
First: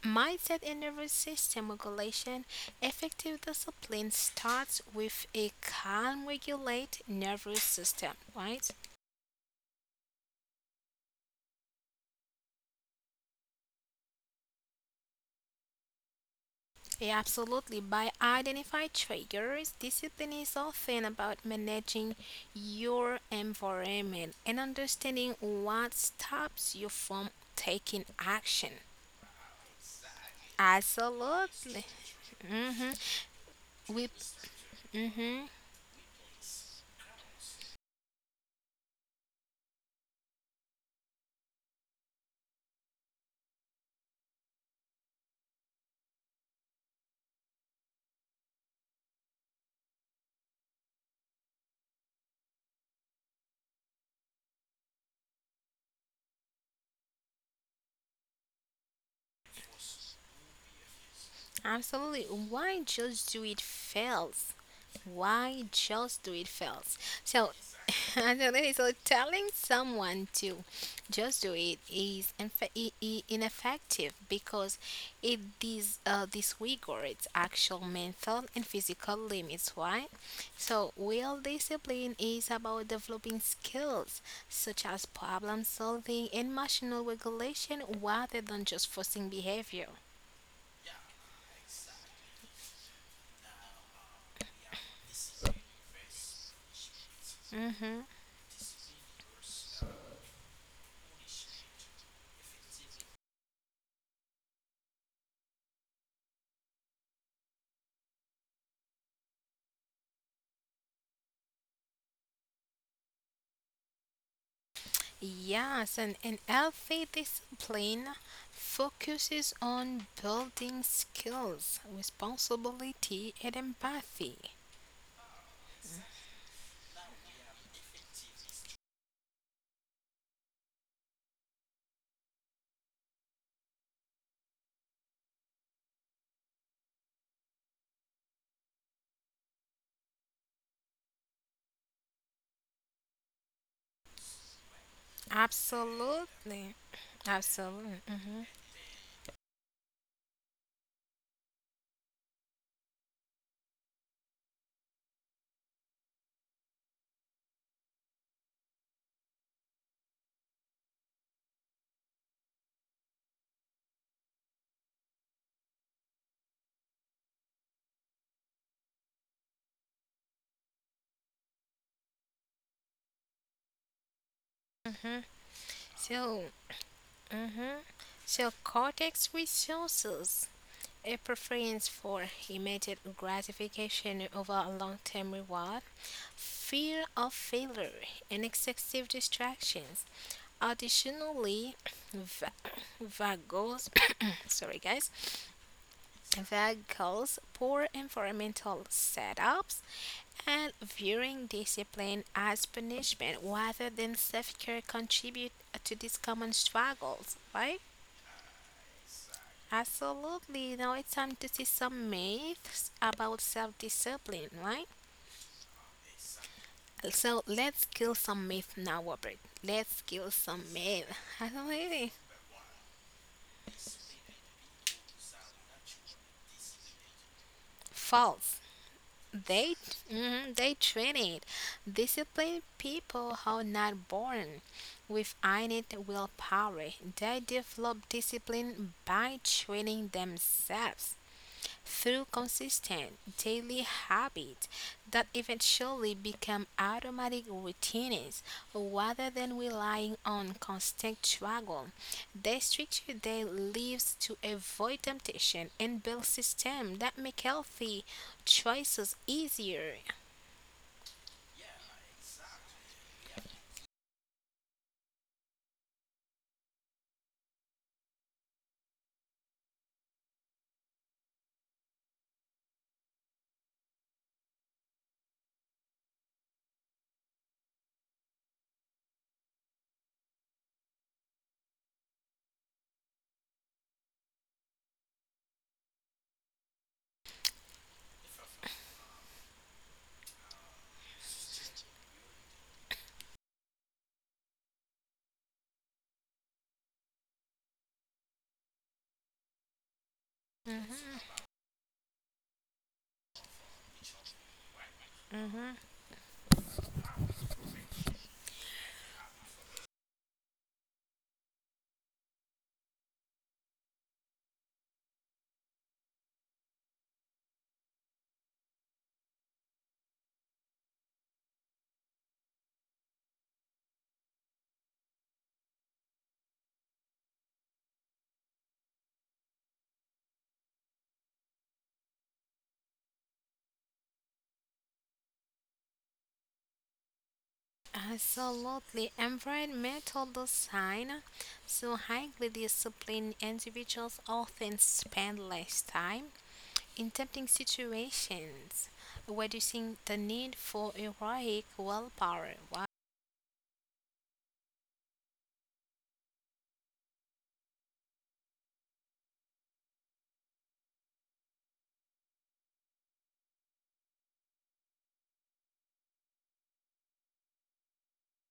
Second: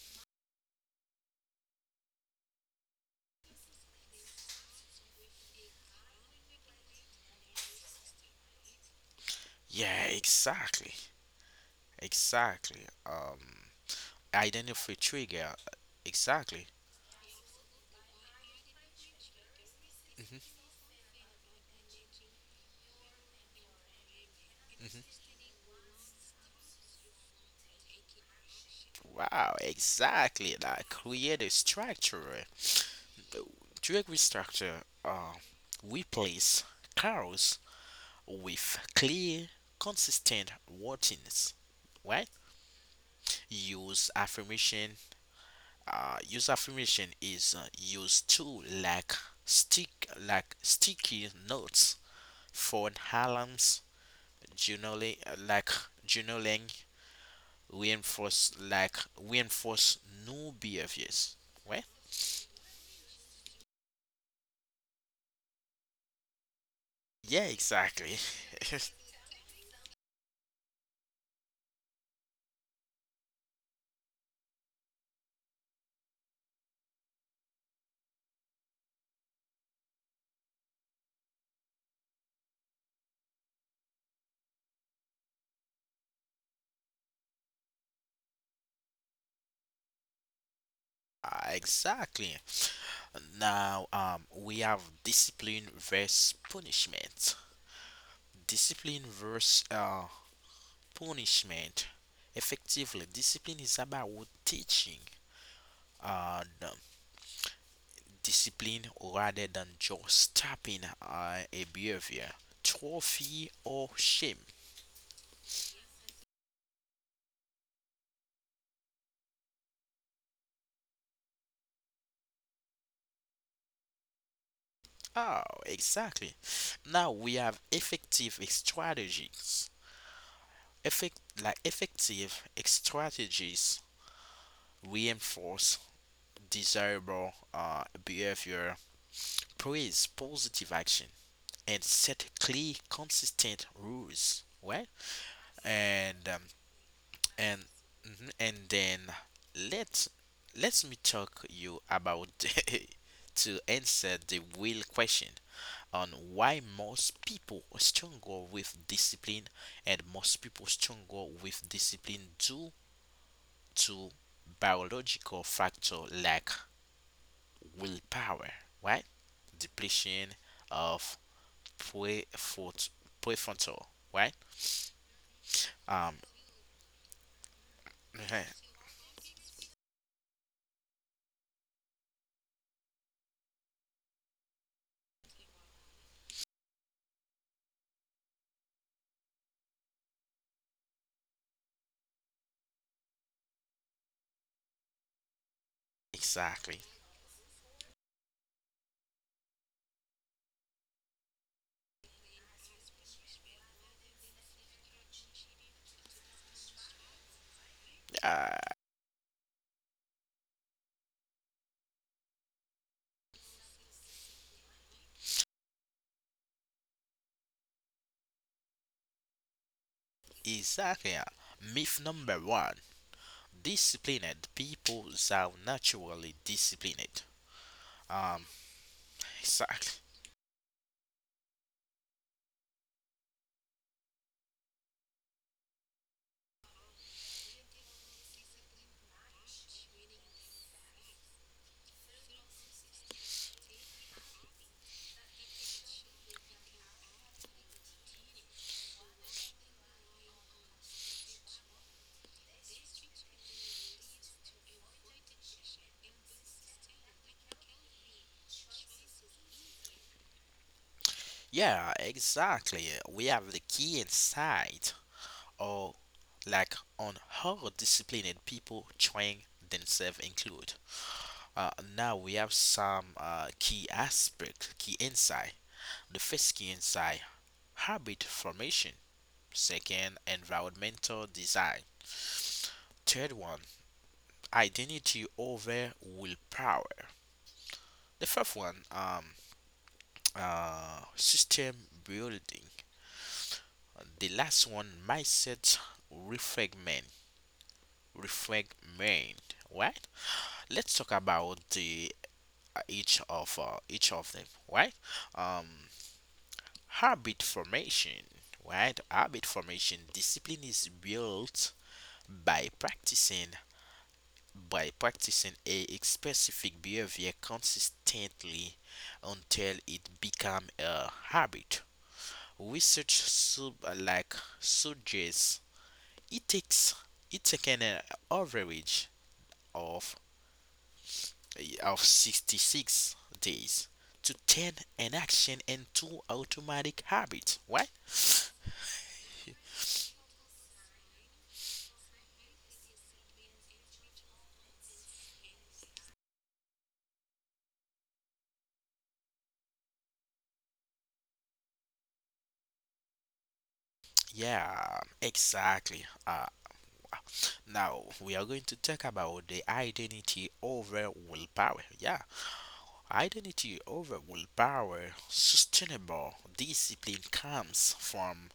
Speaker 2: mindset and nervous system regulation, effective discipline starts with a calm, regulate nervous system, right?
Speaker 1: Yeah, exactly. Exactly. Identify trigger. Exactly.
Speaker 2: Yeah, absolutely. By identify triggers, discipline
Speaker 1: hmm
Speaker 2: is often about managing your environment and
Speaker 1: hmm
Speaker 2: understanding what stops you from taking action.
Speaker 1: Wow, exactly. Like create a
Speaker 2: Absolutely.
Speaker 1: structure.
Speaker 2: Mm-hmm.
Speaker 1: Drug
Speaker 2: We.
Speaker 1: restructure
Speaker 2: Mm-hmm.
Speaker 1: Replace cows with clear, consistent routines, right? Use affirmation. Use affirmation is used to like sticky notes, phone alarms, journaling uh, like journaling, reinforce new behaviors, right?
Speaker 2: Absolutely. Why just do it fails? Why just do it fails?
Speaker 1: Yeah,
Speaker 2: So,
Speaker 1: exactly.
Speaker 2: I don't know, so telling someone to just do it is ineffective because it is disregards actual mental and physical limits. Why? So, real discipline is about developing skills such as problem solving and emotional regulation rather than just forcing behavior.
Speaker 1: Exactly. Now, we have discipline versus punishment.
Speaker 2: Mm-hmm.
Speaker 1: Discipline versus punishment. Effectively, discipline is about teaching the discipline rather than just stopping a behavior, trophy, or shame.
Speaker 2: Yes, and an healthy discipline focuses on building skills, responsibility, and empathy.
Speaker 1: Oh, exactly. Now we have effective strategies. Effective strategies reinforce desirable behavior, praise positive action, and set clear, consistent rules. Right? And
Speaker 2: Absolutely,
Speaker 1: and
Speaker 2: absolutely. Hmm.
Speaker 1: then let let me talk you about to answer the real question on why most people struggle with discipline, and most people struggle with discipline due to biological factor like willpower, right? Depletion of prefront- prefrontal, right?
Speaker 2: Hmm.
Speaker 1: Um,
Speaker 2: So, hmm, so cortex resources a preference for immediate gratification over a long-term reward, fear of failure, and excessive distractions. Additionally, va- vagos, sorry guys,
Speaker 1: exactly.
Speaker 2: vagos, poor environmental setups, and viewing discipline as punishment rather than self-care contribute to these common struggles, right?
Speaker 1: Uh,
Speaker 2: Absolutely. Now it's time to see some myths about self-discipline, right? So let's kill some myth now, Robert. Let's kill some myth.
Speaker 1: exactly. Yeah. Myth
Speaker 2: Absolutely.
Speaker 1: number one: disciplined people are naturally disciplined. Um,
Speaker 2: False. They
Speaker 1: exactly.
Speaker 2: mhm, they train it. Disciplined people are not born with innate willpower. They develop discipline by training themselves through consistent daily habits that eventually become automatic routines rather than relying on constant struggle. They structure their lives to avoid temptation and build systems that make healthy choices easier.
Speaker 1: Yeah, exactly. We have the key insight, or like on how disciplined people train themselves include. Uh, now we have some key insight. The first key insight, habit formation. Second, environmental design. Third one, identity over willpower. The fourth one, system building. The last one, mindset refragment. Refragment. Right? Let's talk
Speaker 2: Mhm,
Speaker 1: about the each of them. Right? Um,
Speaker 2: mhm.
Speaker 1: habit formation, right? Habit formation discipline is built by practicing by practicing a specific behavior consistently until it become a habit. Research sub like suggests it takes it taken an average of of 66 days to turn an action into automatic habit, right?
Speaker 2: Absolutely. Environmental design. So highly disciplined individuals often spend less time in tempting situations, reducing the need for heroic willpower.
Speaker 1: Yeah, exactly. Now we are going to talk about the identity over willpower. Yeah, identity over willpower, sustainable discipline comes from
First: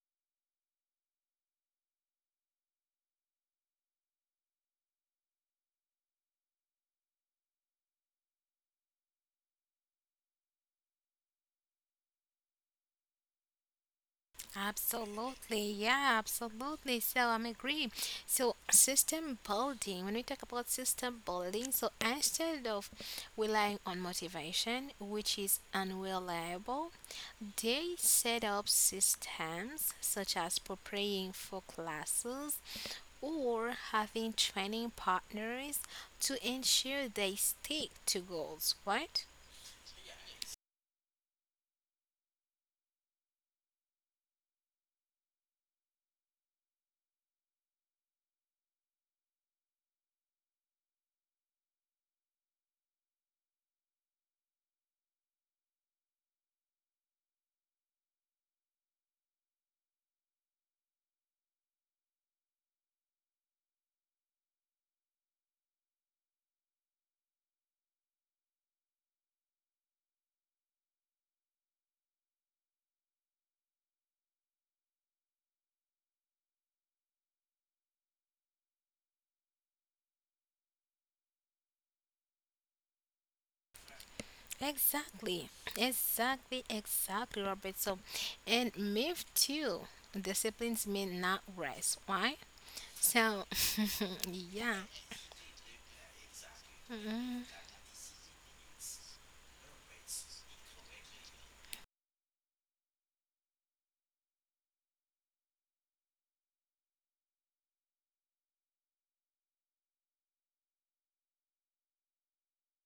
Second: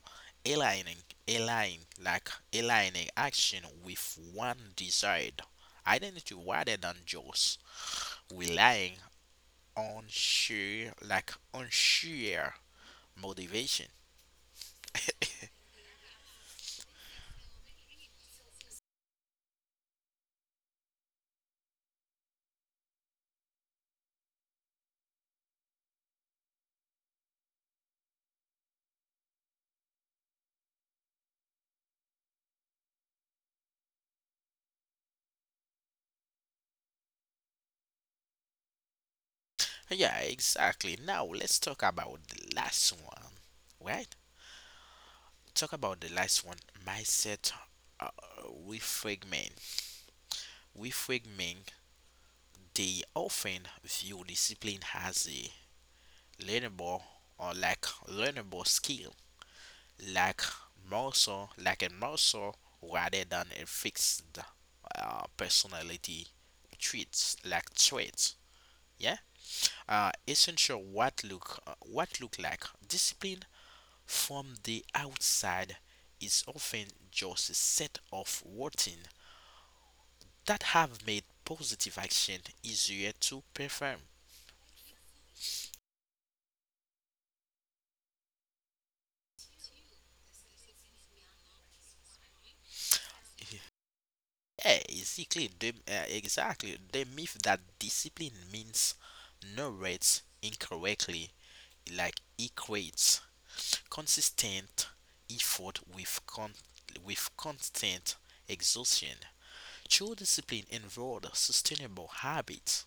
Speaker 1: aligning, align like aligning action with one desired identity rather than just relying on sheer motivation.
Speaker 2: Absolutely, yeah, absolutely. So I'm agree. So system building. When we talk about system building, so instead of relying on motivation, which is unreliable, they set up systems such as preparing for classes or having training partners to ensure they stick to goals. Right?
Speaker 1: Yeah, exactly. Now let's talk about the last one, right? Talk about the last one. Mindset uh, reframing. Reframing. They often view discipline as a learnable learnable skill, like muscle, like a muscle, rather than a fixed personality traits. Yeah. Essential what look like discipline from the outside is often just a set of routine that have made positive action easier to perform.
Speaker 2: Exactly, exactly, exactly, Robert. So, and myth too, disciplines mean not rest, right? So,
Speaker 1: Yeah,
Speaker 2: yeah,
Speaker 1: exactly. Exactly. The myth
Speaker 2: mhm,
Speaker 1: that discipline means no rates incorrectly, like equates consistent effort with with constant exhaustion. True discipline involves sustainable habits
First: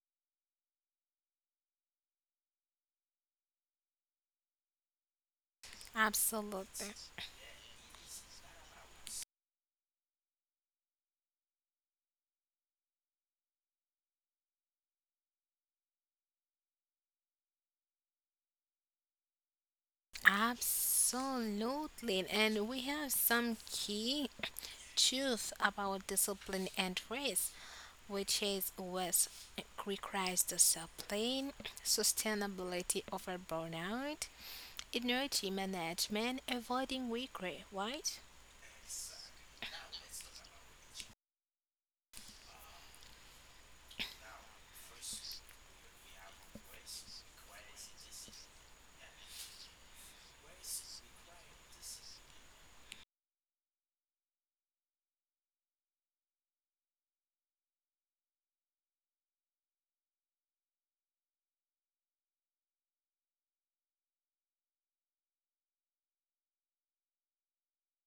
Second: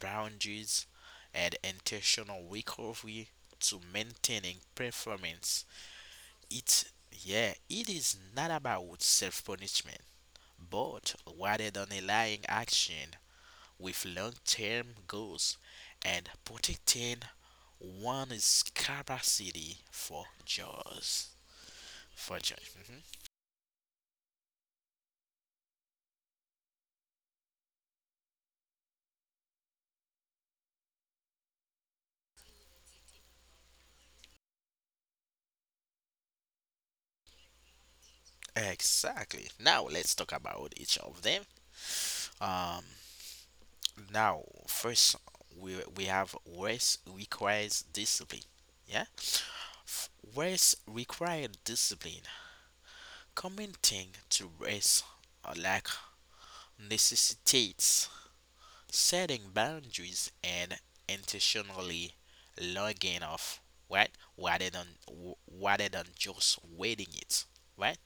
Speaker 1: boundaries, and intentional recovery to maintaining performance. It's
Speaker 2: absolutely,
Speaker 1: Yeah, it is not about self punishment, but rather than aligning action with long term goals and protecting one's capacity for joys.
Speaker 2: absolutely.
Speaker 1: For joy.
Speaker 2: And we
Speaker 1: Mhm.
Speaker 2: have some key truth about discipline and rest, which is rest requires discipline, sustainability over burnout, energy management, avoiding regret, right?
Speaker 1: Exactly. Now let's talk about each of them. Um Now, first, we have rest requires discipline. Yeah, F- rest requires discipline. Commenting to rest like necessitates setting boundaries and intentionally logging off, right? Rather than just waiting it, right?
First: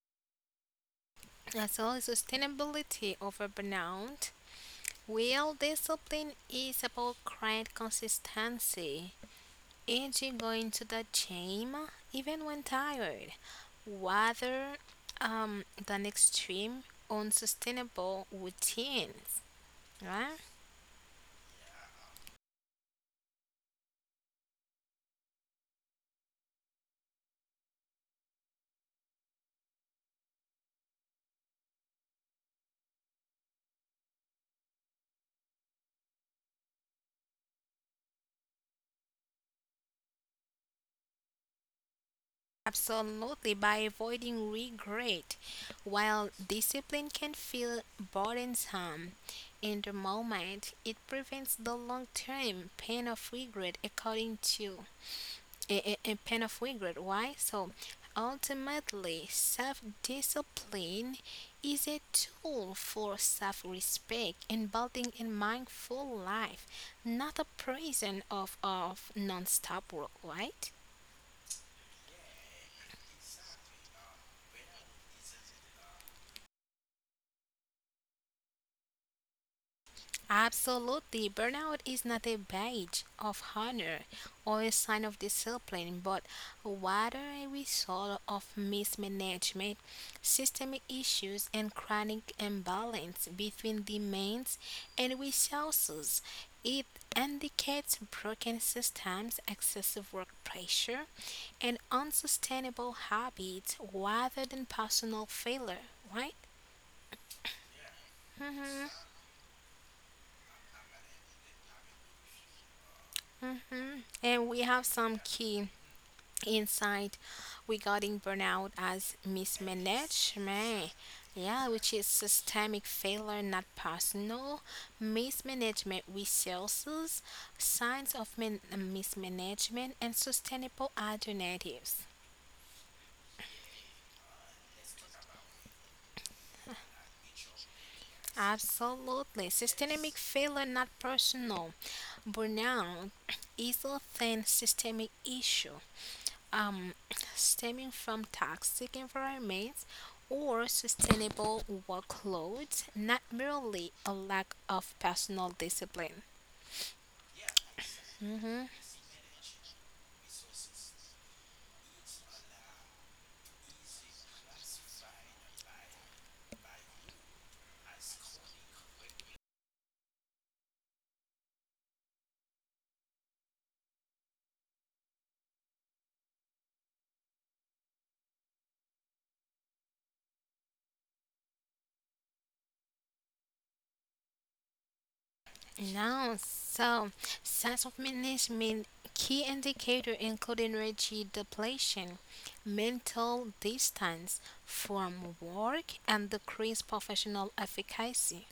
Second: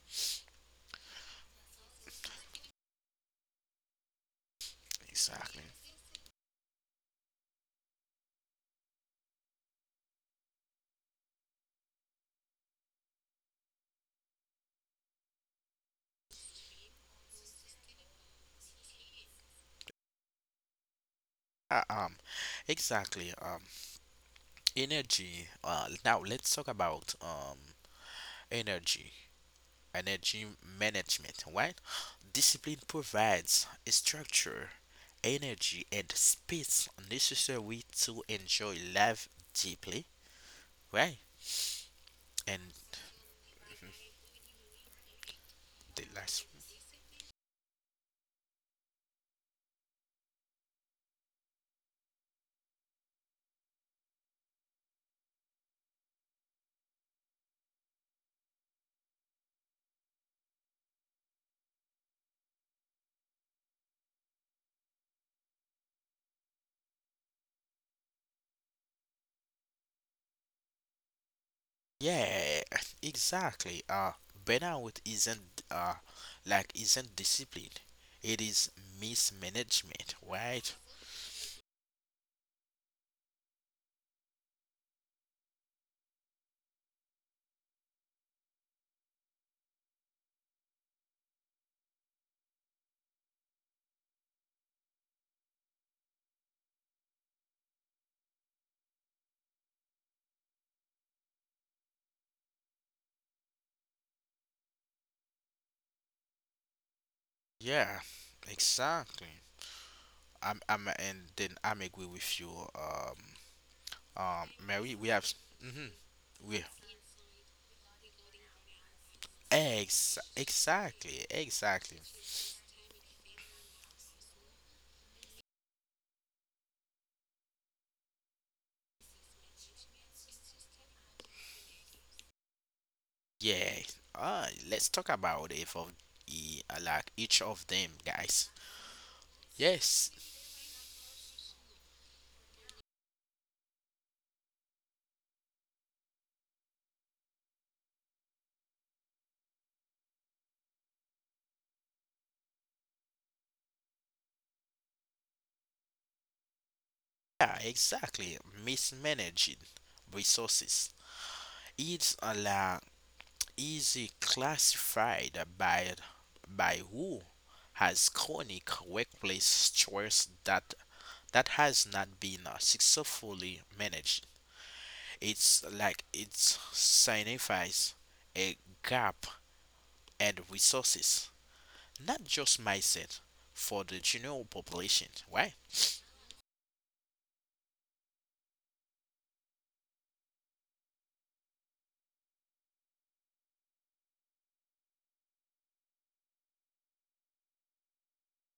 Speaker 2: As well as sustainability over burnout, real
Speaker 1: Exactly.
Speaker 2: discipline is about great consistency. Is going to the gym even when tired, rather than extreme unsustainable routines, right?
Speaker 1: Uh, um, exactly. Energy. Now let's talk about energy. Energy management, right? Discipline provides a structure, energy, and space necessary to enjoy life deeply, right? And
Speaker 2: Absolutely, by avoiding regret,
Speaker 1: the
Speaker 2: while
Speaker 1: last,
Speaker 2: discipline can feel burdensome in the moment, it prevents the long term pain of regret, according to a pen of regret. Why? So ultimately, self discipline is a tool for self respect and building a mindful life, not a prison of non stop work, right?
Speaker 1: yeah, exactly. Burnout isn't discipline; it is mismanagement, right?
Speaker 2: Absolutely. Burnout is not a badge of honor or a sign of discipline, but rather a result of mismanagement, systemic issues, and chronic imbalance between demands and resources. It indicates broken systems, excessive work pressure, and unsustainable habits rather than personal failure, right?
Speaker 1: Yeah, exactly. And then I'm agree with you, um,
Speaker 2: Mm-hmm. And we have
Speaker 1: Mary. We
Speaker 2: some
Speaker 1: have,
Speaker 2: key
Speaker 1: mm-hmm, we
Speaker 2: insight regarding burnout as mismanagement.
Speaker 1: Exactly,
Speaker 2: Yeah, which
Speaker 1: exactly.
Speaker 2: is systemic failure, not personal. Mismanagement resources, signs of mismanagement, and sustainable alternatives.
Speaker 1: Yeah. Let's talk about if of e- like each of them, guys.
Speaker 2: Absolutely.
Speaker 1: Yes.
Speaker 2: Systemic failure, not personal. Burnout is often systemic issue um, stemming from toxic environments or sustainable workloads, not merely a lack of personal discipline.
Speaker 1: Yeah, exactly.
Speaker 2: Mm-hmm.
Speaker 1: Mismanaging resources. It's a la Easy classified by who has chronic workplace stress that has not been successfully managed. It's like it signifies a gap and resources, not just mindset for the general population, right?
Speaker 2: Now, so signs of management key indicator include energy depletion, mental distance from work, and decreased professional efficacy.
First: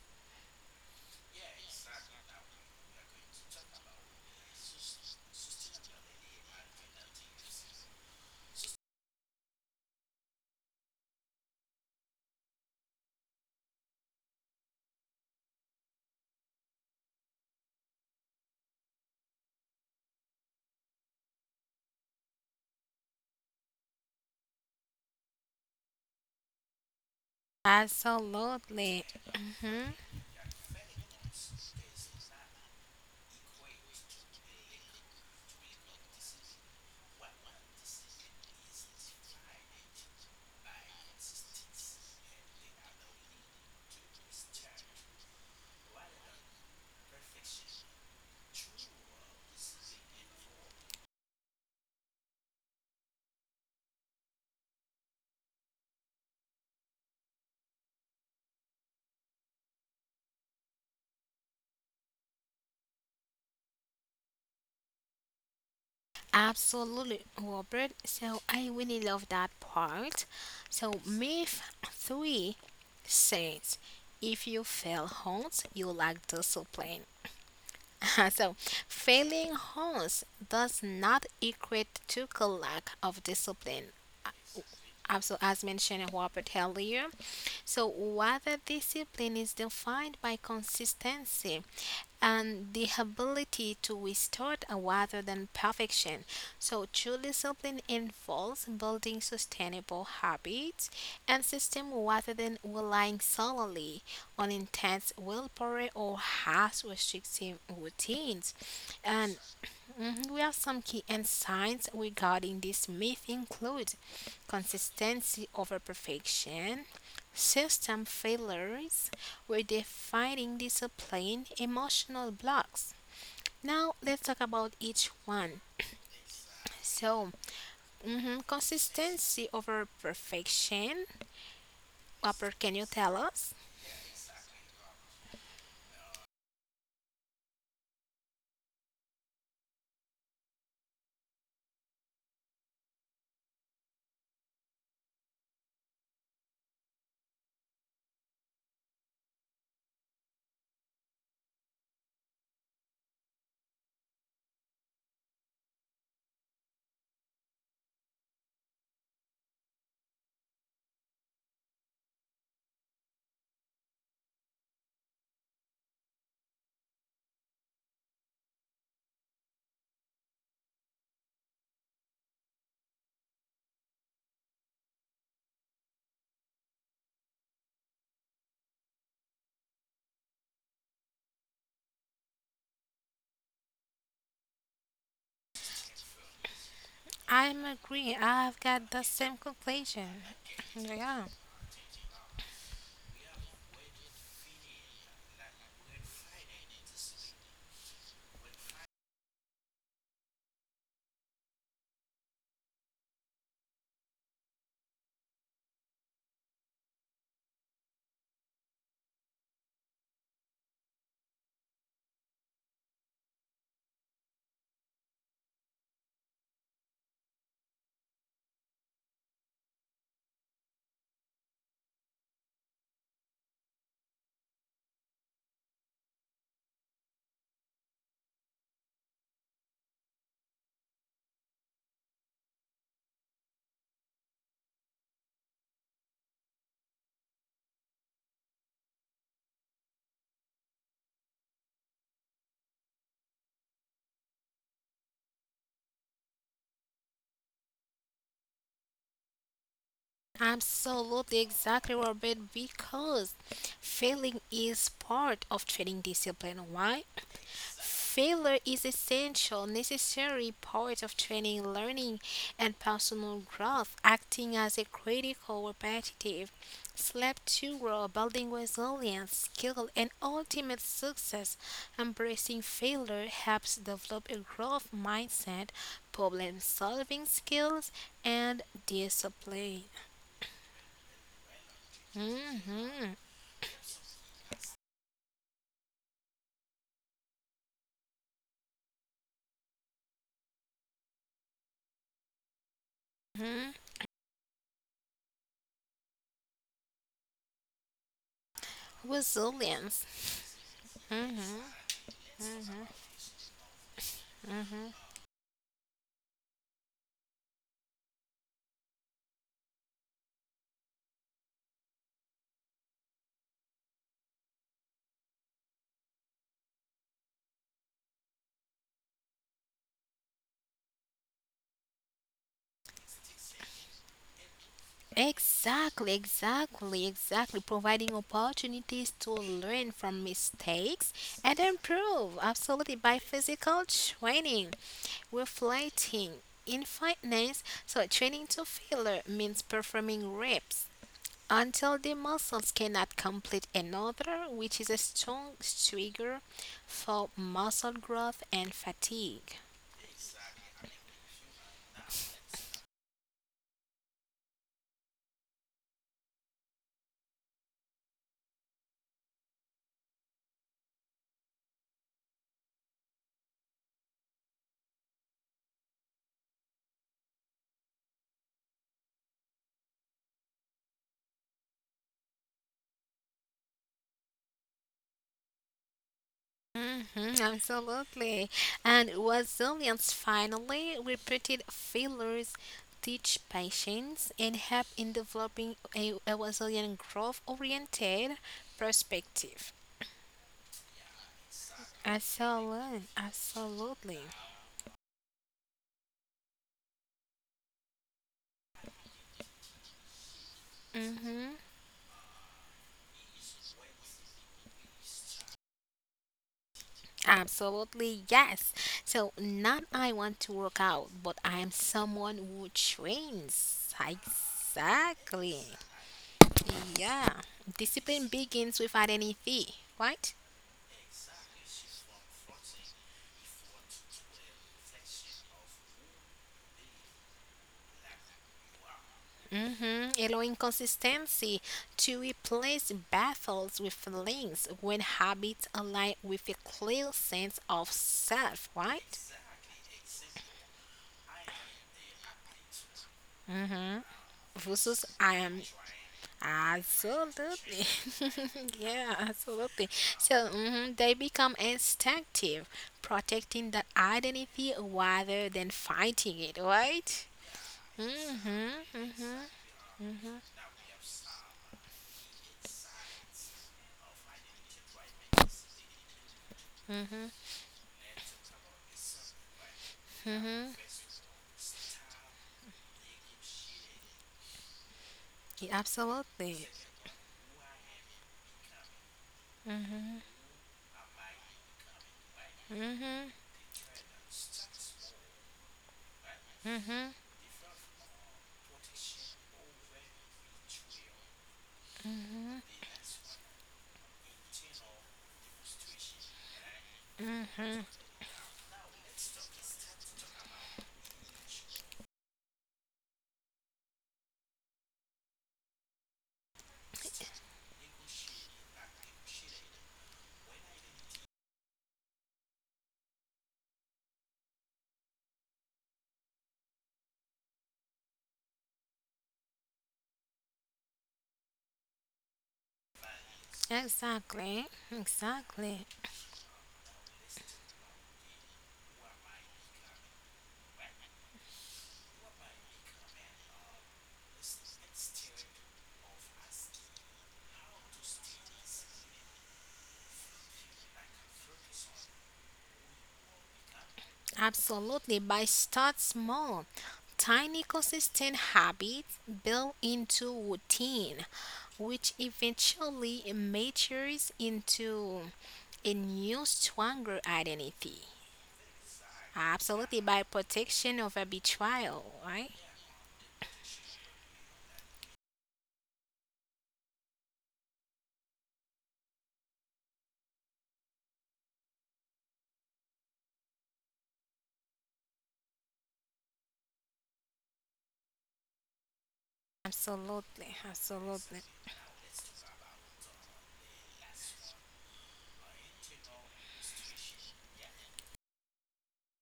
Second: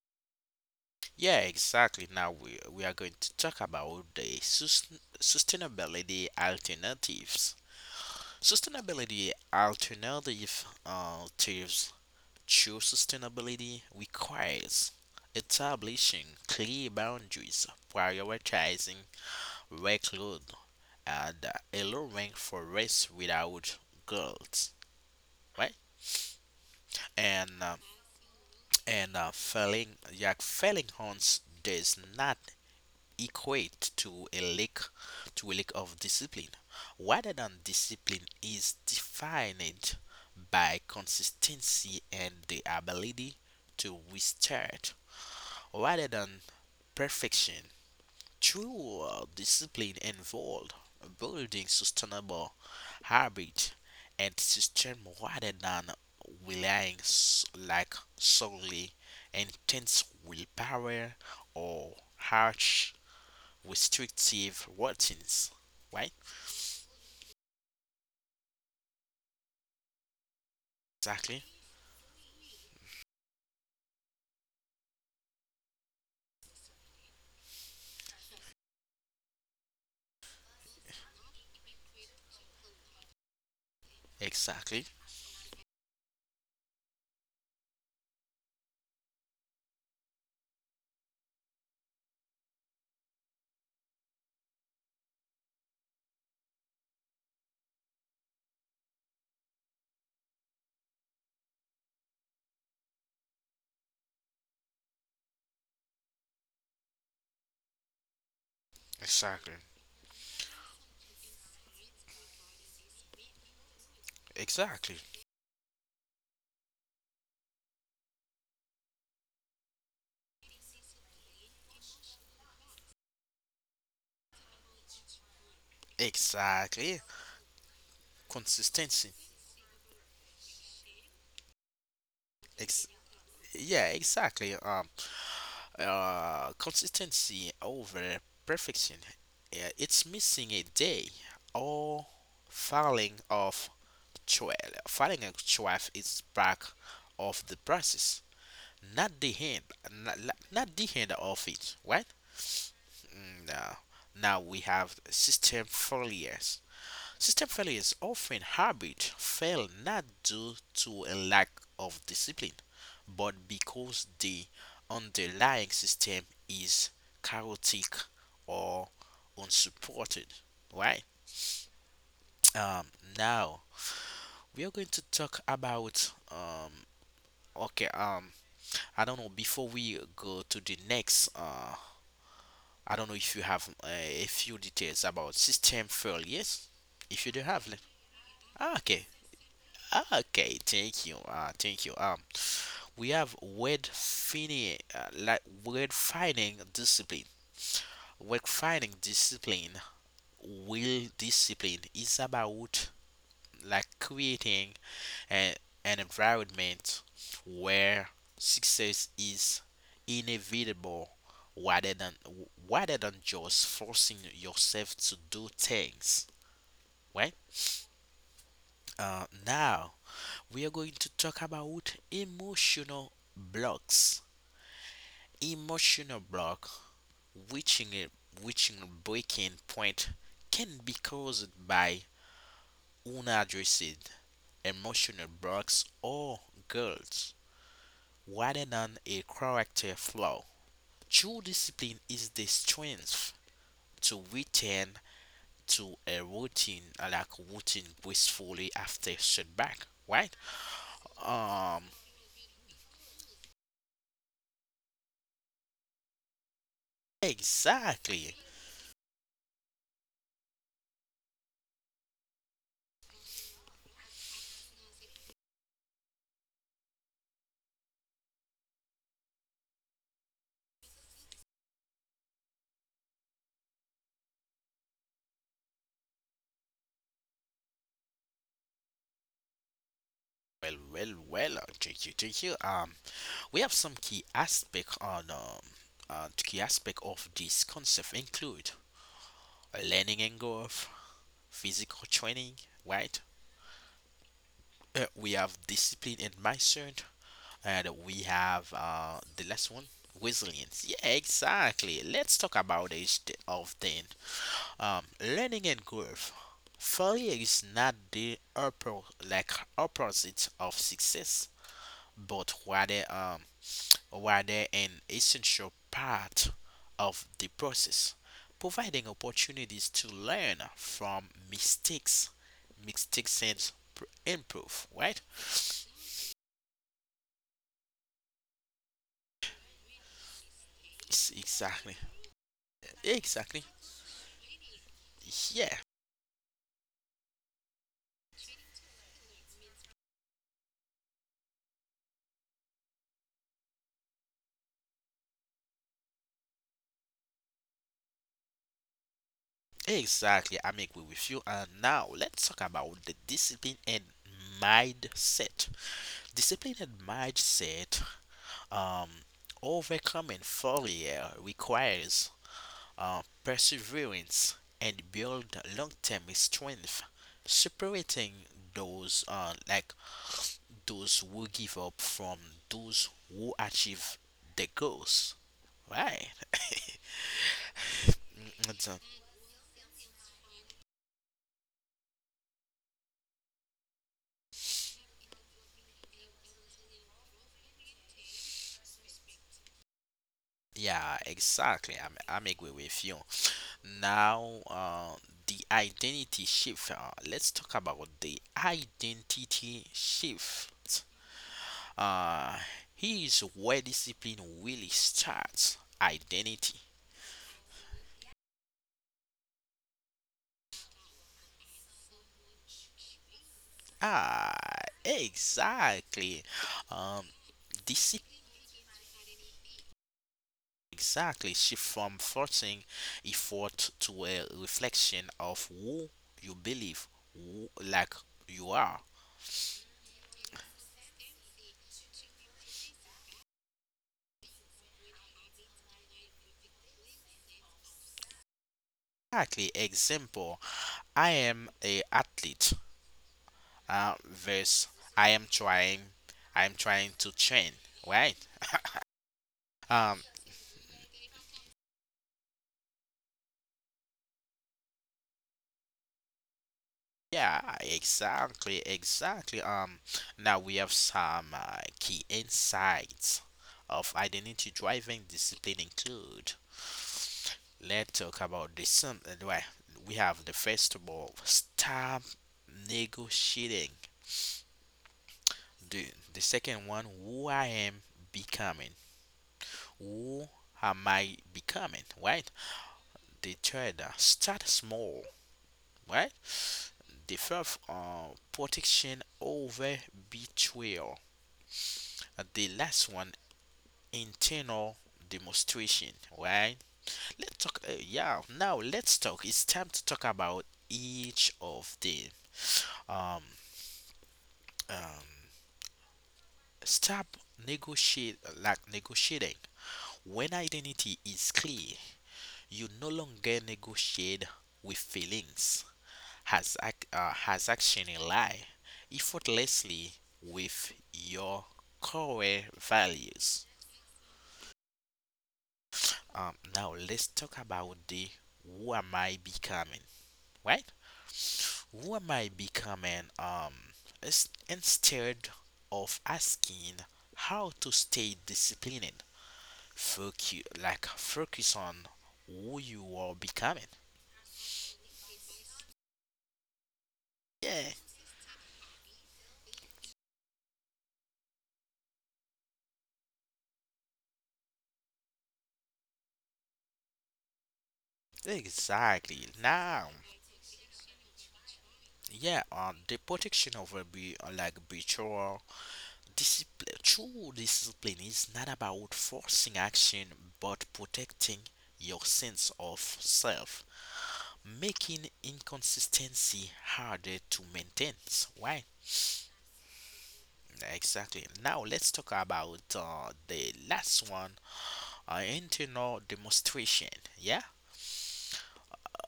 Speaker 1: Yeah, exactly. Now we are going to talk about the sustainability alternatives. Sustainability alternatives true sustainability requires establishing clear boundaries, prioritizing workload, and allowing for rest without guilt, right? And uh,
Speaker 2: Absolutely.
Speaker 1: And
Speaker 2: Mm-hmm.
Speaker 1: Failing, failing hunts does not equate to a lack of discipline. Rather than discipline is defined by consistency and the ability to restart, rather than perfection. True discipline involved building sustainable habit and system rather than relying like solely intense willpower or harsh restrictive routines. Right?
Speaker 2: Absolutely, Robert. So I really love that part. So
Speaker 1: Exactly.
Speaker 2: myth three says, if you fail once, you lack discipline. So failing once does not equate to a lack of discipline.
Speaker 1: Exactly.
Speaker 2: Also, as mentioned Robert earlier, so whether discipline is defined by consistency, and the ability to withstand rather than perfection. So, true discipline involves building sustainable habits and systems rather than relying solely on intense willpower or harsh restrictive routines. And
Speaker 1: Exactly.
Speaker 2: mhm, we have some key insights regarding this myth include
Speaker 1: Exactly.
Speaker 2: consistency over perfection, system failures, redefining discipline, emotional blocks. Now let's talk about each one.
Speaker 1: Exactly.
Speaker 2: So, mhm,
Speaker 1: Consistency.
Speaker 2: consistency over perfection. Upper, can you
Speaker 1: Ex-
Speaker 2: tell us?
Speaker 1: yeah, exactly. Consistency over perfection. Yeah, it's missing a day or falling off trail. Falling off trail is back of the process, not the end, not, not the end of it, right? Now, we have system failures. System failure is often habit fail not due to a lack of discipline, but because the underlying system is chaotic or unsupported. Right? Um, Now we are going to talk about okay um, I don't know before we go to the next I don't know if you have a few details about system failures. If you do
Speaker 2: I'm
Speaker 1: have,
Speaker 2: agreeing. I've
Speaker 1: ah,
Speaker 2: got the
Speaker 1: okay,
Speaker 2: same conclusion.
Speaker 1: okay, thank you.
Speaker 2: Yeah.
Speaker 1: Thank you. We have word fini like word finding discipline. Word finding discipline. Will discipline is about like creating an, an environment where success is inevitable rather than rather than just forcing yourself to do things. Right? Now we are going to talk about emotional blocks. Emotional block, reaching a reaching a breaking point, can be caused by unaddressed emotional blocks or guilt, rather than a character flaw. True discipline is the strength to return to a routine like routine gracefully after setback. Right?
Speaker 2: Absolutely,
Speaker 1: Um.
Speaker 2: exactly, Robert, because failing is part of training discipline. Why?
Speaker 1: Exactly.
Speaker 2: Failure is essential, necessary part of training, learning, and personal growth, acting as a critical repetitive slap to grow, building resilience, skill, and ultimate success. Embracing failure helps develop a growth mindset, problem solving skills, and discipline.
Speaker 1: Check check you.
Speaker 2: Mm-hmm.
Speaker 1: We have some key aspect on key aspect of this concept include learning and growth, physical training, right?
Speaker 2: Hmm.
Speaker 1: We have discipline and mindset, and we have the last one,
Speaker 2: Resilience.
Speaker 1: resilience. Yeah,
Speaker 2: Mm-hmm.
Speaker 1: exactly. Let's talk about each of them. Learning and growth. Failure is not the upper like opposite of success, but rather an essential part of the process, providing opportunities to learn from mistakes, mistakes and improve, right?
Speaker 2: Exactly, exactly, exactly. Providing opportunities to learn from mistakes
Speaker 1: Yes,
Speaker 2: and
Speaker 1: exactly.
Speaker 2: improve. Absolutely. By
Speaker 1: Exactly.
Speaker 2: physical training,
Speaker 1: Yeah.
Speaker 2: reflecting in fitness. So, training to failure means performing reps until the muscles cannot complete another, which is a strong trigger for muscle growth and fatigue.
Speaker 1: Exactly. I'm agree with you. And now let's talk about the discipline and mindset. Discipline and mindset. Um, Overcoming failure requires perseverance, and build long-term strength, separating those uh, like those who give up from those who achieve the goals. Right.
Speaker 2: Mhm, absolutely.
Speaker 1: Mm, it's a-
Speaker 2: And resilience finally repeated failures teach patience and help in developing a resilient growth oriented perspective.
Speaker 1: yeah, exactly. I'm agree
Speaker 2: Absolutely,
Speaker 1: with you.
Speaker 2: absolutely.
Speaker 1: Now, the identity shift. Let's talk about the identity shift.
Speaker 2: Mm-hmm.
Speaker 1: Uh, Here's where discipline really starts. Identity.
Speaker 2: Absolutely, yes. So, not I want to work out, but I am someone who trains.
Speaker 1: Ah,
Speaker 2: Exactly.
Speaker 1: exactly. Um,
Speaker 2: Yeah.
Speaker 1: this is
Speaker 2: Discipline begins with identity, right?
Speaker 1: exactly shift from forcing effort to a reflection of who you believe, who, like you are.
Speaker 2: Hmm. Allowing consistency to replace battles with links when habits align with a clear sense of self, right?
Speaker 1: Exactly. Example: I am a athlete.
Speaker 2: Hmm.
Speaker 1: Versus
Speaker 2: Versus I
Speaker 1: I am
Speaker 2: am
Speaker 1: trying. To train.
Speaker 2: absolutely,
Speaker 1: Right.
Speaker 2: yeah, absolutely.
Speaker 1: Um,
Speaker 2: So mhm, they become instinctive, protecting the identity rather than fighting it, right?
Speaker 1: Yeah, exactly,
Speaker 2: Mm-hmm, mm-hmm,
Speaker 1: exactly. Now we have some key insights of identity driving discipline include. Let's talk about the some. Well, we have the
Speaker 2: mm-hmm.
Speaker 1: first of all, stop negotiating.
Speaker 2: Yeah,
Speaker 1: The the
Speaker 2: absolutely.
Speaker 1: second one, who I am becoming.
Speaker 2: Mm-hmm,
Speaker 1: Who am I becoming? Right. The third, start small. Right.
Speaker 2: mm-hmm.
Speaker 1: The fourth, protection over betrayal.
Speaker 2: Mm-hmm.
Speaker 1: The last one, internal demonstration. Right. let's
Speaker 2: Mm-hmm.
Speaker 1: talk yeah now let's talk It's time to talk about each of the um um stop negotiate like negotiating. When identity is clear, you no longer negotiate with feelings. Has action in lie effortlessly with your core values.
Speaker 2: Exactly. Exactly.
Speaker 1: Now let's talk about the who am I becoming, right? Who am I becoming? Instead of asking how to stay disciplined, focus on who you are becoming.
Speaker 2: Absolutely. By start small, tiny
Speaker 1: Yeah,
Speaker 2: consistent habits built into routine, which eventually matures into a new stronger identity.
Speaker 1: exactly.
Speaker 2: Absolutely,
Speaker 1: Now,
Speaker 2: by protection over betrayal, right?
Speaker 1: yeah, the protection of a be like betrayal. True discipline is not about forcing action but protecting your sense of self, making inconsistency harder to maintain. Why?
Speaker 2: Absolutely,
Speaker 1: Exactly.
Speaker 2: absolutely,
Speaker 1: Now let's talk about the last one, internal demonstration. Yeah?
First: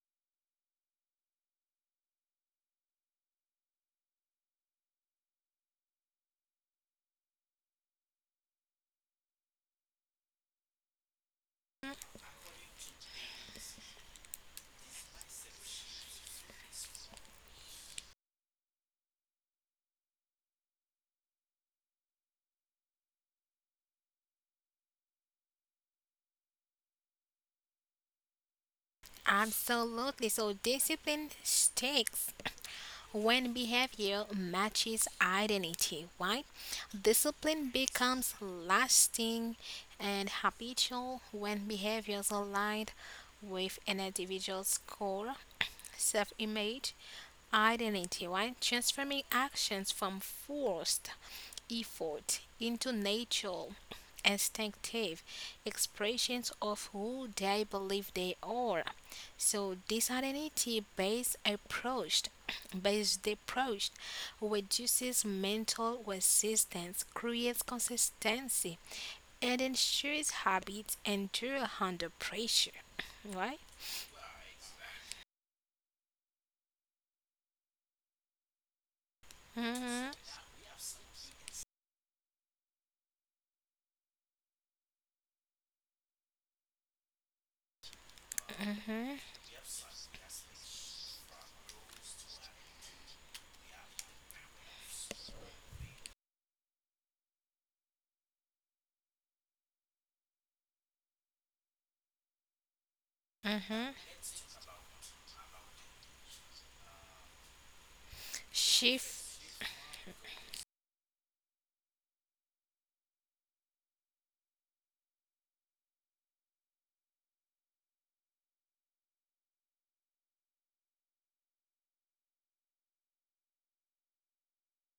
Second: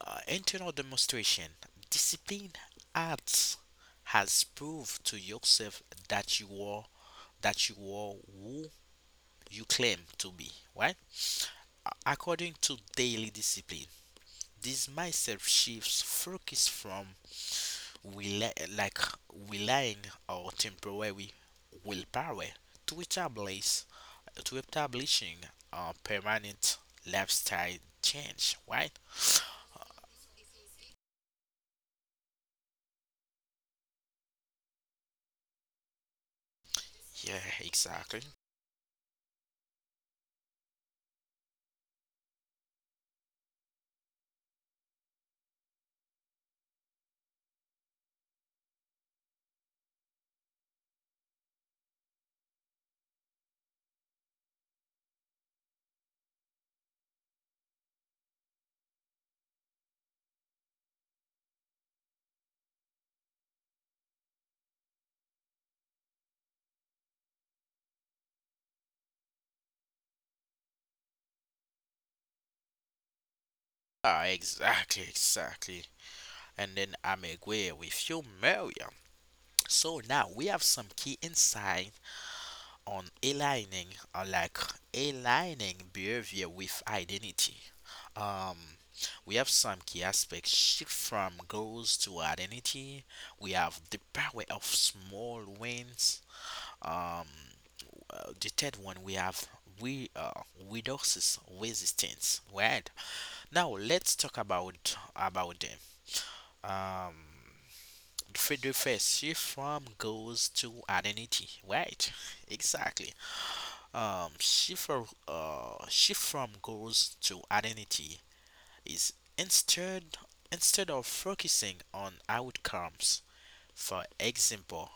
Speaker 1: Internal demonstration. Discipline acts has proved to yourself that you are that you are who you claim to be. Why? According to daily discipline, this mindset shifts focus from rely, like relying on temporary willpower to establish to establishing a permanent lifestyle change, right?
Speaker 2: absolutely. So discipline sticks when behavior matches identity, right?
Speaker 1: Yeah,
Speaker 2: Discipline
Speaker 1: exactly.
Speaker 2: becomes lasting and habitual when behaviors aligned with an individual's core self-image identity, right? Transforming actions from forced effort into natural, instinctive expressions of who they believe they are. So this identity-based approach, based approach, reduces mental resistance, creates consistency, and ensures habits endure under pressure. Right?
Speaker 1: Ah, exactly, exactly. And then I'm agree with you, Maria. So
Speaker 2: Mm-hmm.
Speaker 1: now we have some key insight on aligning or like aligning behavior with identity. Um, we
Speaker 2: Mm-hmm.
Speaker 1: have some key aspects shift from goals to identity. We have the power of small wins. Um, the third one we have we reduces resistance. Right, now,
Speaker 2: Mm-hmm.
Speaker 1: let's talk about them. Um, the the first shift
Speaker 2: Shift.
Speaker 1: from goals to identity. Right, exactly. Shift from goals to identity is instead of focusing on outcomes. For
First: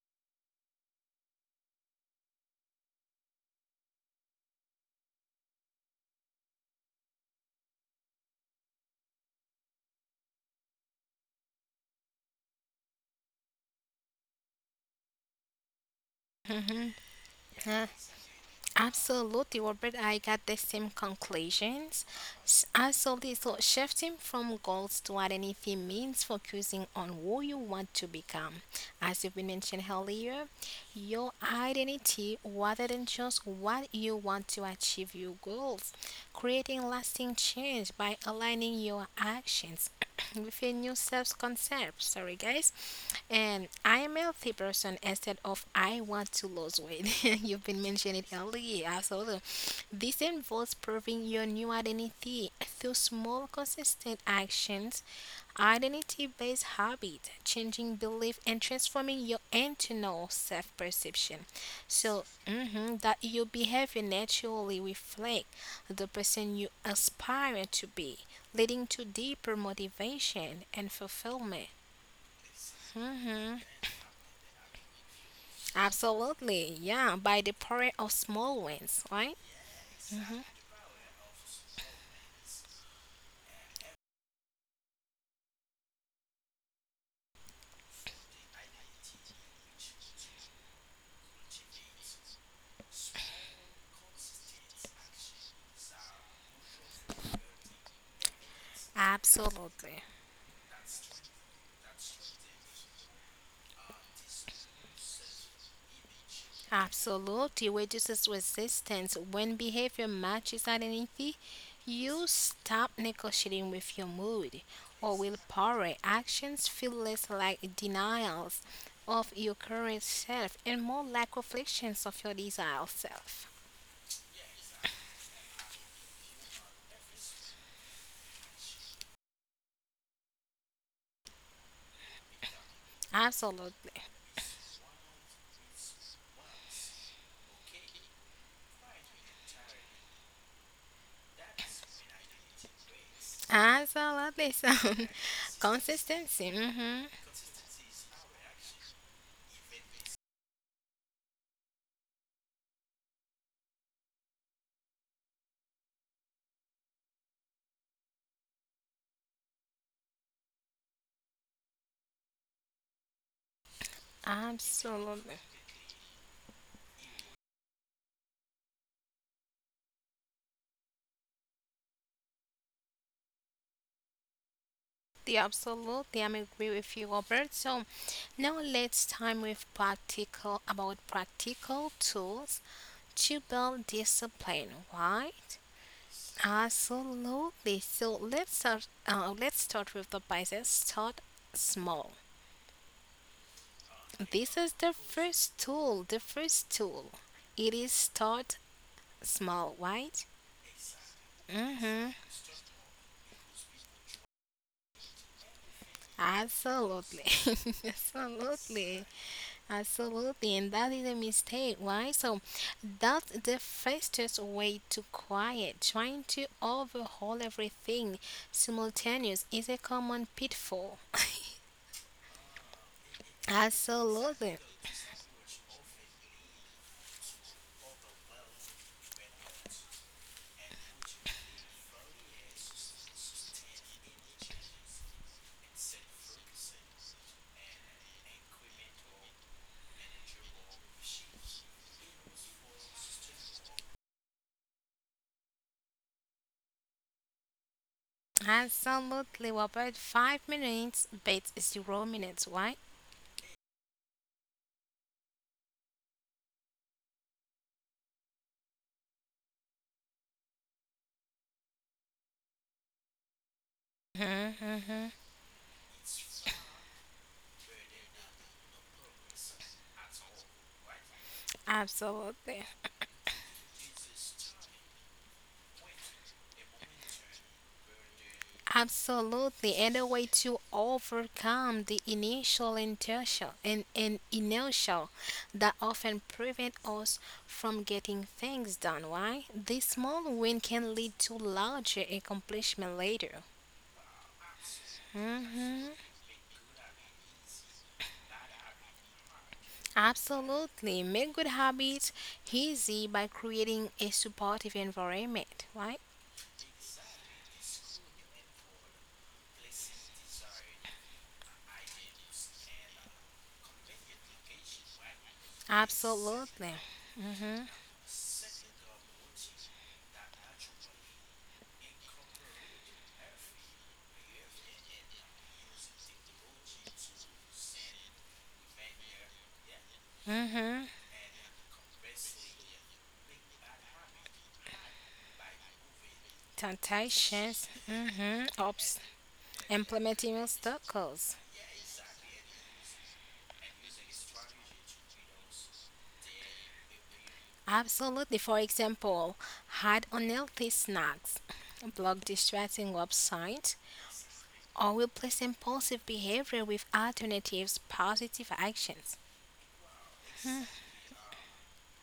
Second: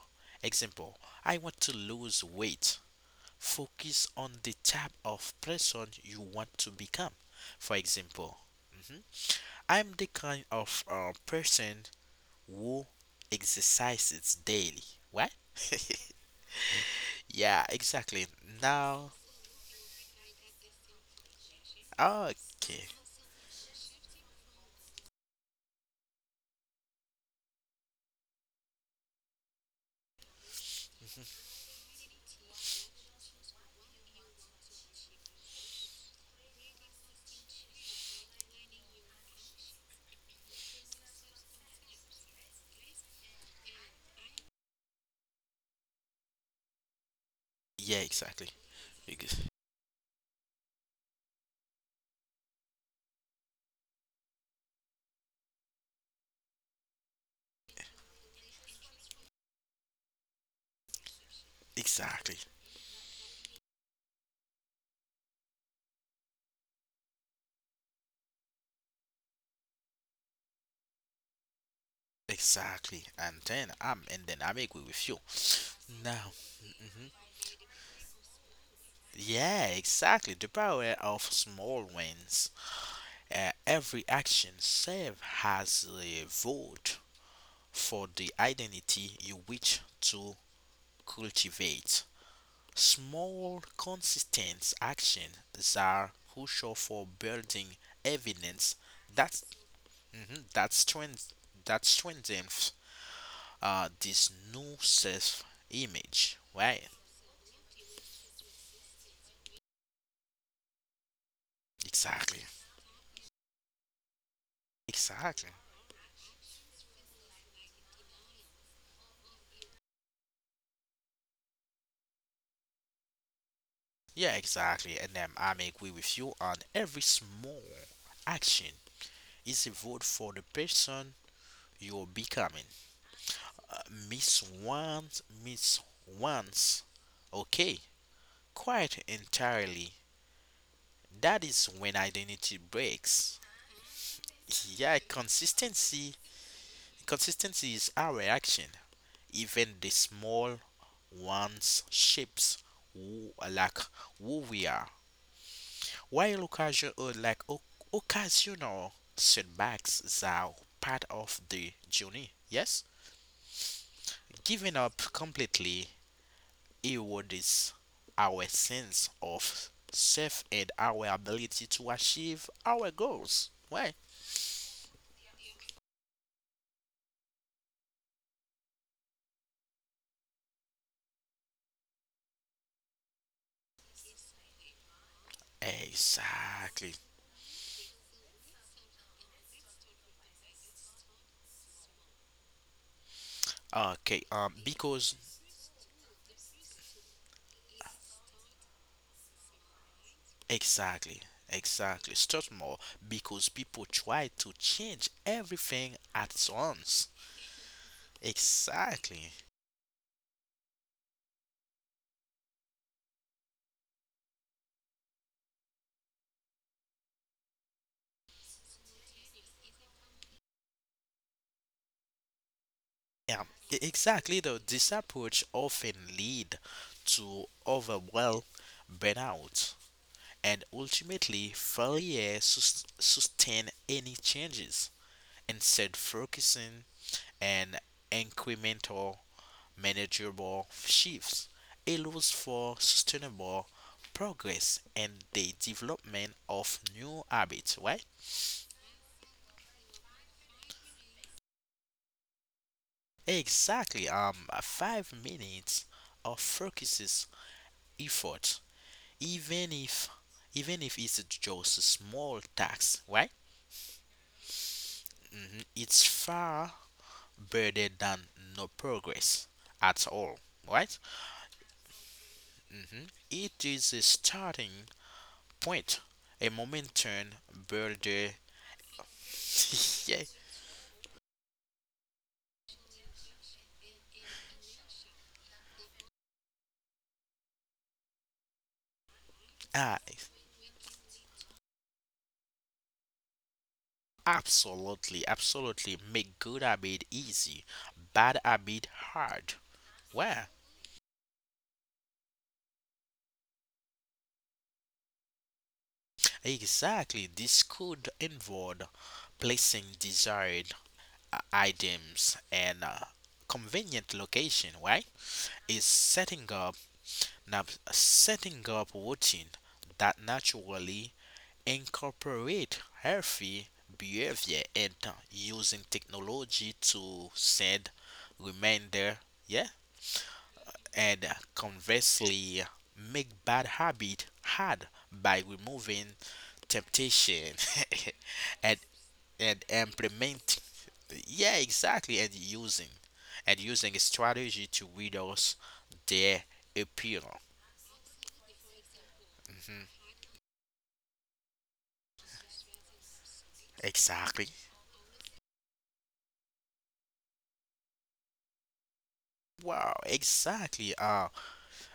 Speaker 1: example, I want to lose weight. Focus on the type of person you want to become. For example, mhm, I'm the kind of person who exercises daily. What?
Speaker 2: Mm-hmm.
Speaker 1: Yeah,
Speaker 2: Uh,
Speaker 1: exactly. Now,
Speaker 2: absolutely, Robert. I got the same conclusions.
Speaker 1: okay.
Speaker 2: Absolutely. So, shifting from goals to identity means focusing on who you want to become. As you've been mentioned earlier, your identity rather than just what you want to achieve your goals, creating lasting change by aligning your actions with your new self concept. Sorry, guys. And I am a healthy person instead of I want to lose weight. You've been
Speaker 1: Yeah,
Speaker 2: mentioning it
Speaker 1: exactly.
Speaker 2: earlier, absolutely.
Speaker 1: Ex-
Speaker 2: This involves proving your new identity through small, consistent actions, identity based habit, changing belief, and transforming your internal self perception. So
Speaker 1: Exactly.
Speaker 2: mhm, that your behavior naturally reflect the person you aspire to be, leading to deeper motivation and fulfillment.
Speaker 1: Exactly,
Speaker 2: Mhm.
Speaker 1: and then I'm agree with you. Now,
Speaker 2: Absolutely,
Speaker 1: mhm.
Speaker 2: yeah, by the power of small wins, right?
Speaker 1: yeah, exactly. The power of small wins. Every action save has a vote for the identity you wish to cultivate. Small, consistent actions are crucial for building evidence that
Speaker 2: Absolutely,
Speaker 1: mhm, that strength that strengthens this new self image, right?
Speaker 2: absolutely reduces resistance. When behavior matches identity, you
Speaker 1: Exactly.
Speaker 2: stop negotiating with your mood or
Speaker 1: Exactly.
Speaker 2: willpower. Actions feel less like denials of your current self and more like reflections of your desired self.
Speaker 1: Yeah, exactly. And then I may agree with you on every small action is a vote for the person you're becoming. Uh,
Speaker 2: Absolutely.
Speaker 1: Miss once, miss once. Okay, quite entirely. That is when identity breaks.
Speaker 2: Absolutely. So,
Speaker 1: Yeah, consistency.
Speaker 2: consistency. Hmm.
Speaker 1: Consistency is our action, even the small ones shapes who like who we are. While occasional setbacks are part of the journey, yes, giving up
Speaker 2: Absolutely.
Speaker 1: completely erodes our sense of self and our ability to achieve our goals. Why?
Speaker 2: The absolutely, I'm agree with you, Robert. So now let's time with practical about practical tools to build discipline, right?
Speaker 1: Exactly.
Speaker 2: Absolutely. So let's start. Let's start with the basics. Start small.
Speaker 1: Okay.
Speaker 2: This is the
Speaker 1: Because
Speaker 2: first tool. The first tool. It is start small, right?
Speaker 1: exactly,
Speaker 2: Mm-hmm.
Speaker 1: exactly. Start more because people try to change everything at once.
Speaker 2: Absolutely. Absolutely.
Speaker 1: Exactly.
Speaker 2: Absolutely, and that is a mistake, Why? So that's the fastest way to quiet. Trying to overhaul everything simultaneous is a common pitfall.
Speaker 1: Yeah, exactly
Speaker 2: Absolutely.
Speaker 1: though. This approach often lead to overwhelm, burnout, and ultimately failure to sustain any changes. Instead focusing on incremental manageable shifts allows for sustainable progress and the development of new habits, right?
Speaker 2: Absolutely. Well, about 5 minutes, but 0 minutes, Why?
Speaker 1: Exactly. 5 minutes of focuses effort, even if even if it's just a small task, right?
Speaker 2: Mhm, mhm.
Speaker 1: Mhm, it's far better than no progress at all, right?
Speaker 2: Absolutely.
Speaker 1: Mhm. It is a starting point, a momentum builder.
Speaker 2: Absolutely, and a way
Speaker 1: yeah.
Speaker 2: to overcome the initial inertia and inertia that often prevent us from getting things done. Why? This
Speaker 1: Ah,
Speaker 2: small win can lead to larger accomplishment later.
Speaker 1: absolutely,
Speaker 2: Hmm.
Speaker 1: absolutely. Make good habit easy, bad habit hard. Well,
Speaker 2: Absolutely, make good habits easy by creating a supportive environment. Right?
Speaker 1: exactly. This could involve placing desired items and convenient location. Right? Is setting
Speaker 2: Absolutely.
Speaker 1: up
Speaker 2: Hmm.
Speaker 1: now Setting up routine that naturally incorporate healthy behavior and using technology to send reminder, yeah,
Speaker 2: Mm-hmm.
Speaker 1: and conversely make bad habit hard by removing temptation
Speaker 2: Temptations. Mm-hmm.
Speaker 1: and
Speaker 2: Ops. Implementing
Speaker 1: implement,
Speaker 2: obstacles.
Speaker 1: yeah, exactly, and using a strategy to reduce their appeal.
Speaker 2: Absolutely. For example, hide unhealthy snacks, block distracting websites,
Speaker 1: Exactly.
Speaker 2: or replace impulsive behavior with alternatives, positive actions.
Speaker 1: Wow, exactly.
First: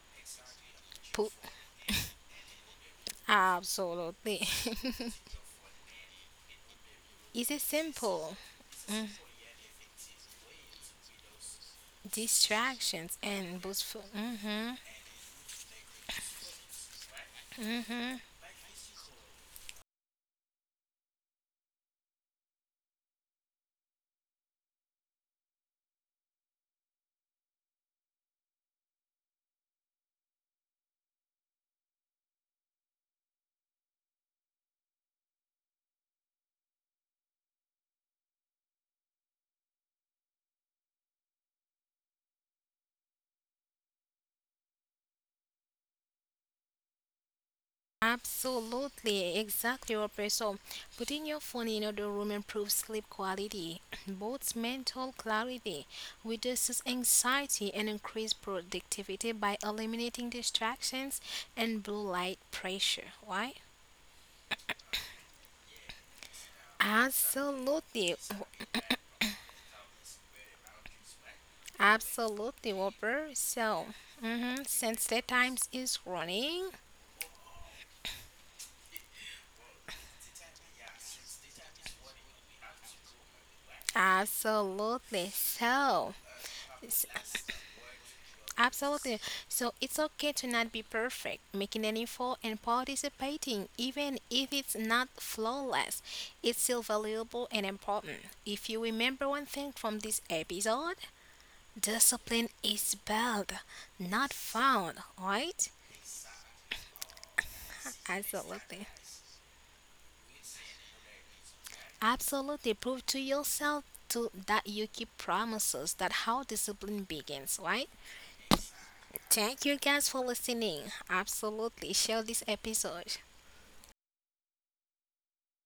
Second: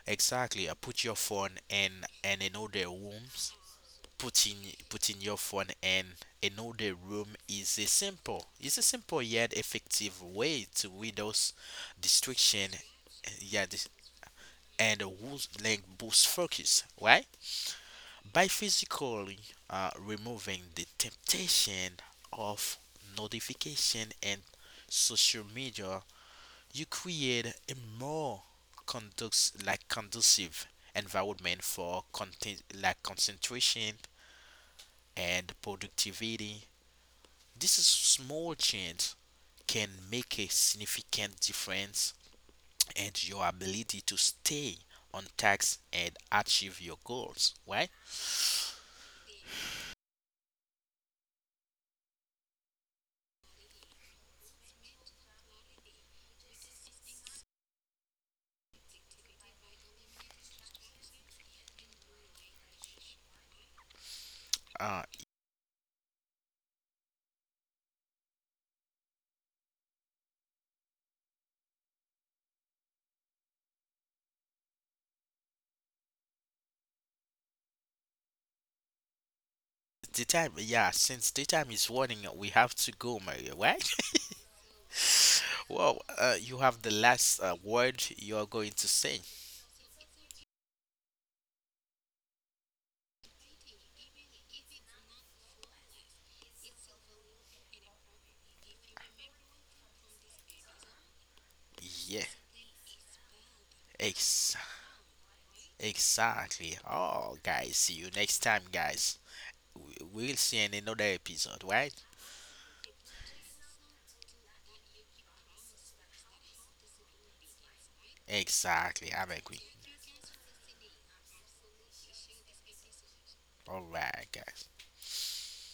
Speaker 1: Exactly. I put your
Speaker 2: Put
Speaker 1: phone in another room.
Speaker 2: absolutely.
Speaker 1: Putting Putting your phone in another room
Speaker 2: Is it
Speaker 1: is
Speaker 2: simple?
Speaker 1: a simple yet effective way to reduce distraction.
Speaker 2: Distractions and
Speaker 1: Yeah, this,
Speaker 2: boostful.
Speaker 1: and boost focus, right? By physically removing the temptation of notification and social media you create a more conduct like conducive environment for content like concentration and productivity. This is small change can make a significant difference in your ability to stay on task and achieve your goals, right?
Speaker 2: Absolutely, exactly, Robert. So, putting your phone in another room improves sleep quality, both mental clarity, reduces anxiety, and increases productivity by eliminating distractions and blue light pressure. Why?
Speaker 1: Uh,
Speaker 2: Absolutely, absolutely, Robert. So, mhm, since the times is running,
Speaker 1: since the time is running, we have to go, Maria, right?
Speaker 2: absolutely.
Speaker 1: Well,
Speaker 2: So.
Speaker 1: you have the
Speaker 2: S-
Speaker 1: last word you're going to
Speaker 2: Absolutely.
Speaker 1: say.
Speaker 2: So it's okay to not be perfect, making an effort and participating, even if it's not flawless. It's still valuable and important. If you remember one thing from this episode,
Speaker 1: Yeah,
Speaker 2: discipline is built, not
Speaker 1: ex-
Speaker 2: found, right?
Speaker 1: exactly. Oh, guys, see you next time,
Speaker 2: Absolutely.
Speaker 1: guys. We'll see in another episode, right?
Speaker 2: Absolutely. Prove to yourself to that you keep promises that how discipline begins, right?
Speaker 1: Exactly, I'm agree.
Speaker 2: Thank you guys for listening. Absolutely share this episode.
Speaker 1: All right, guys.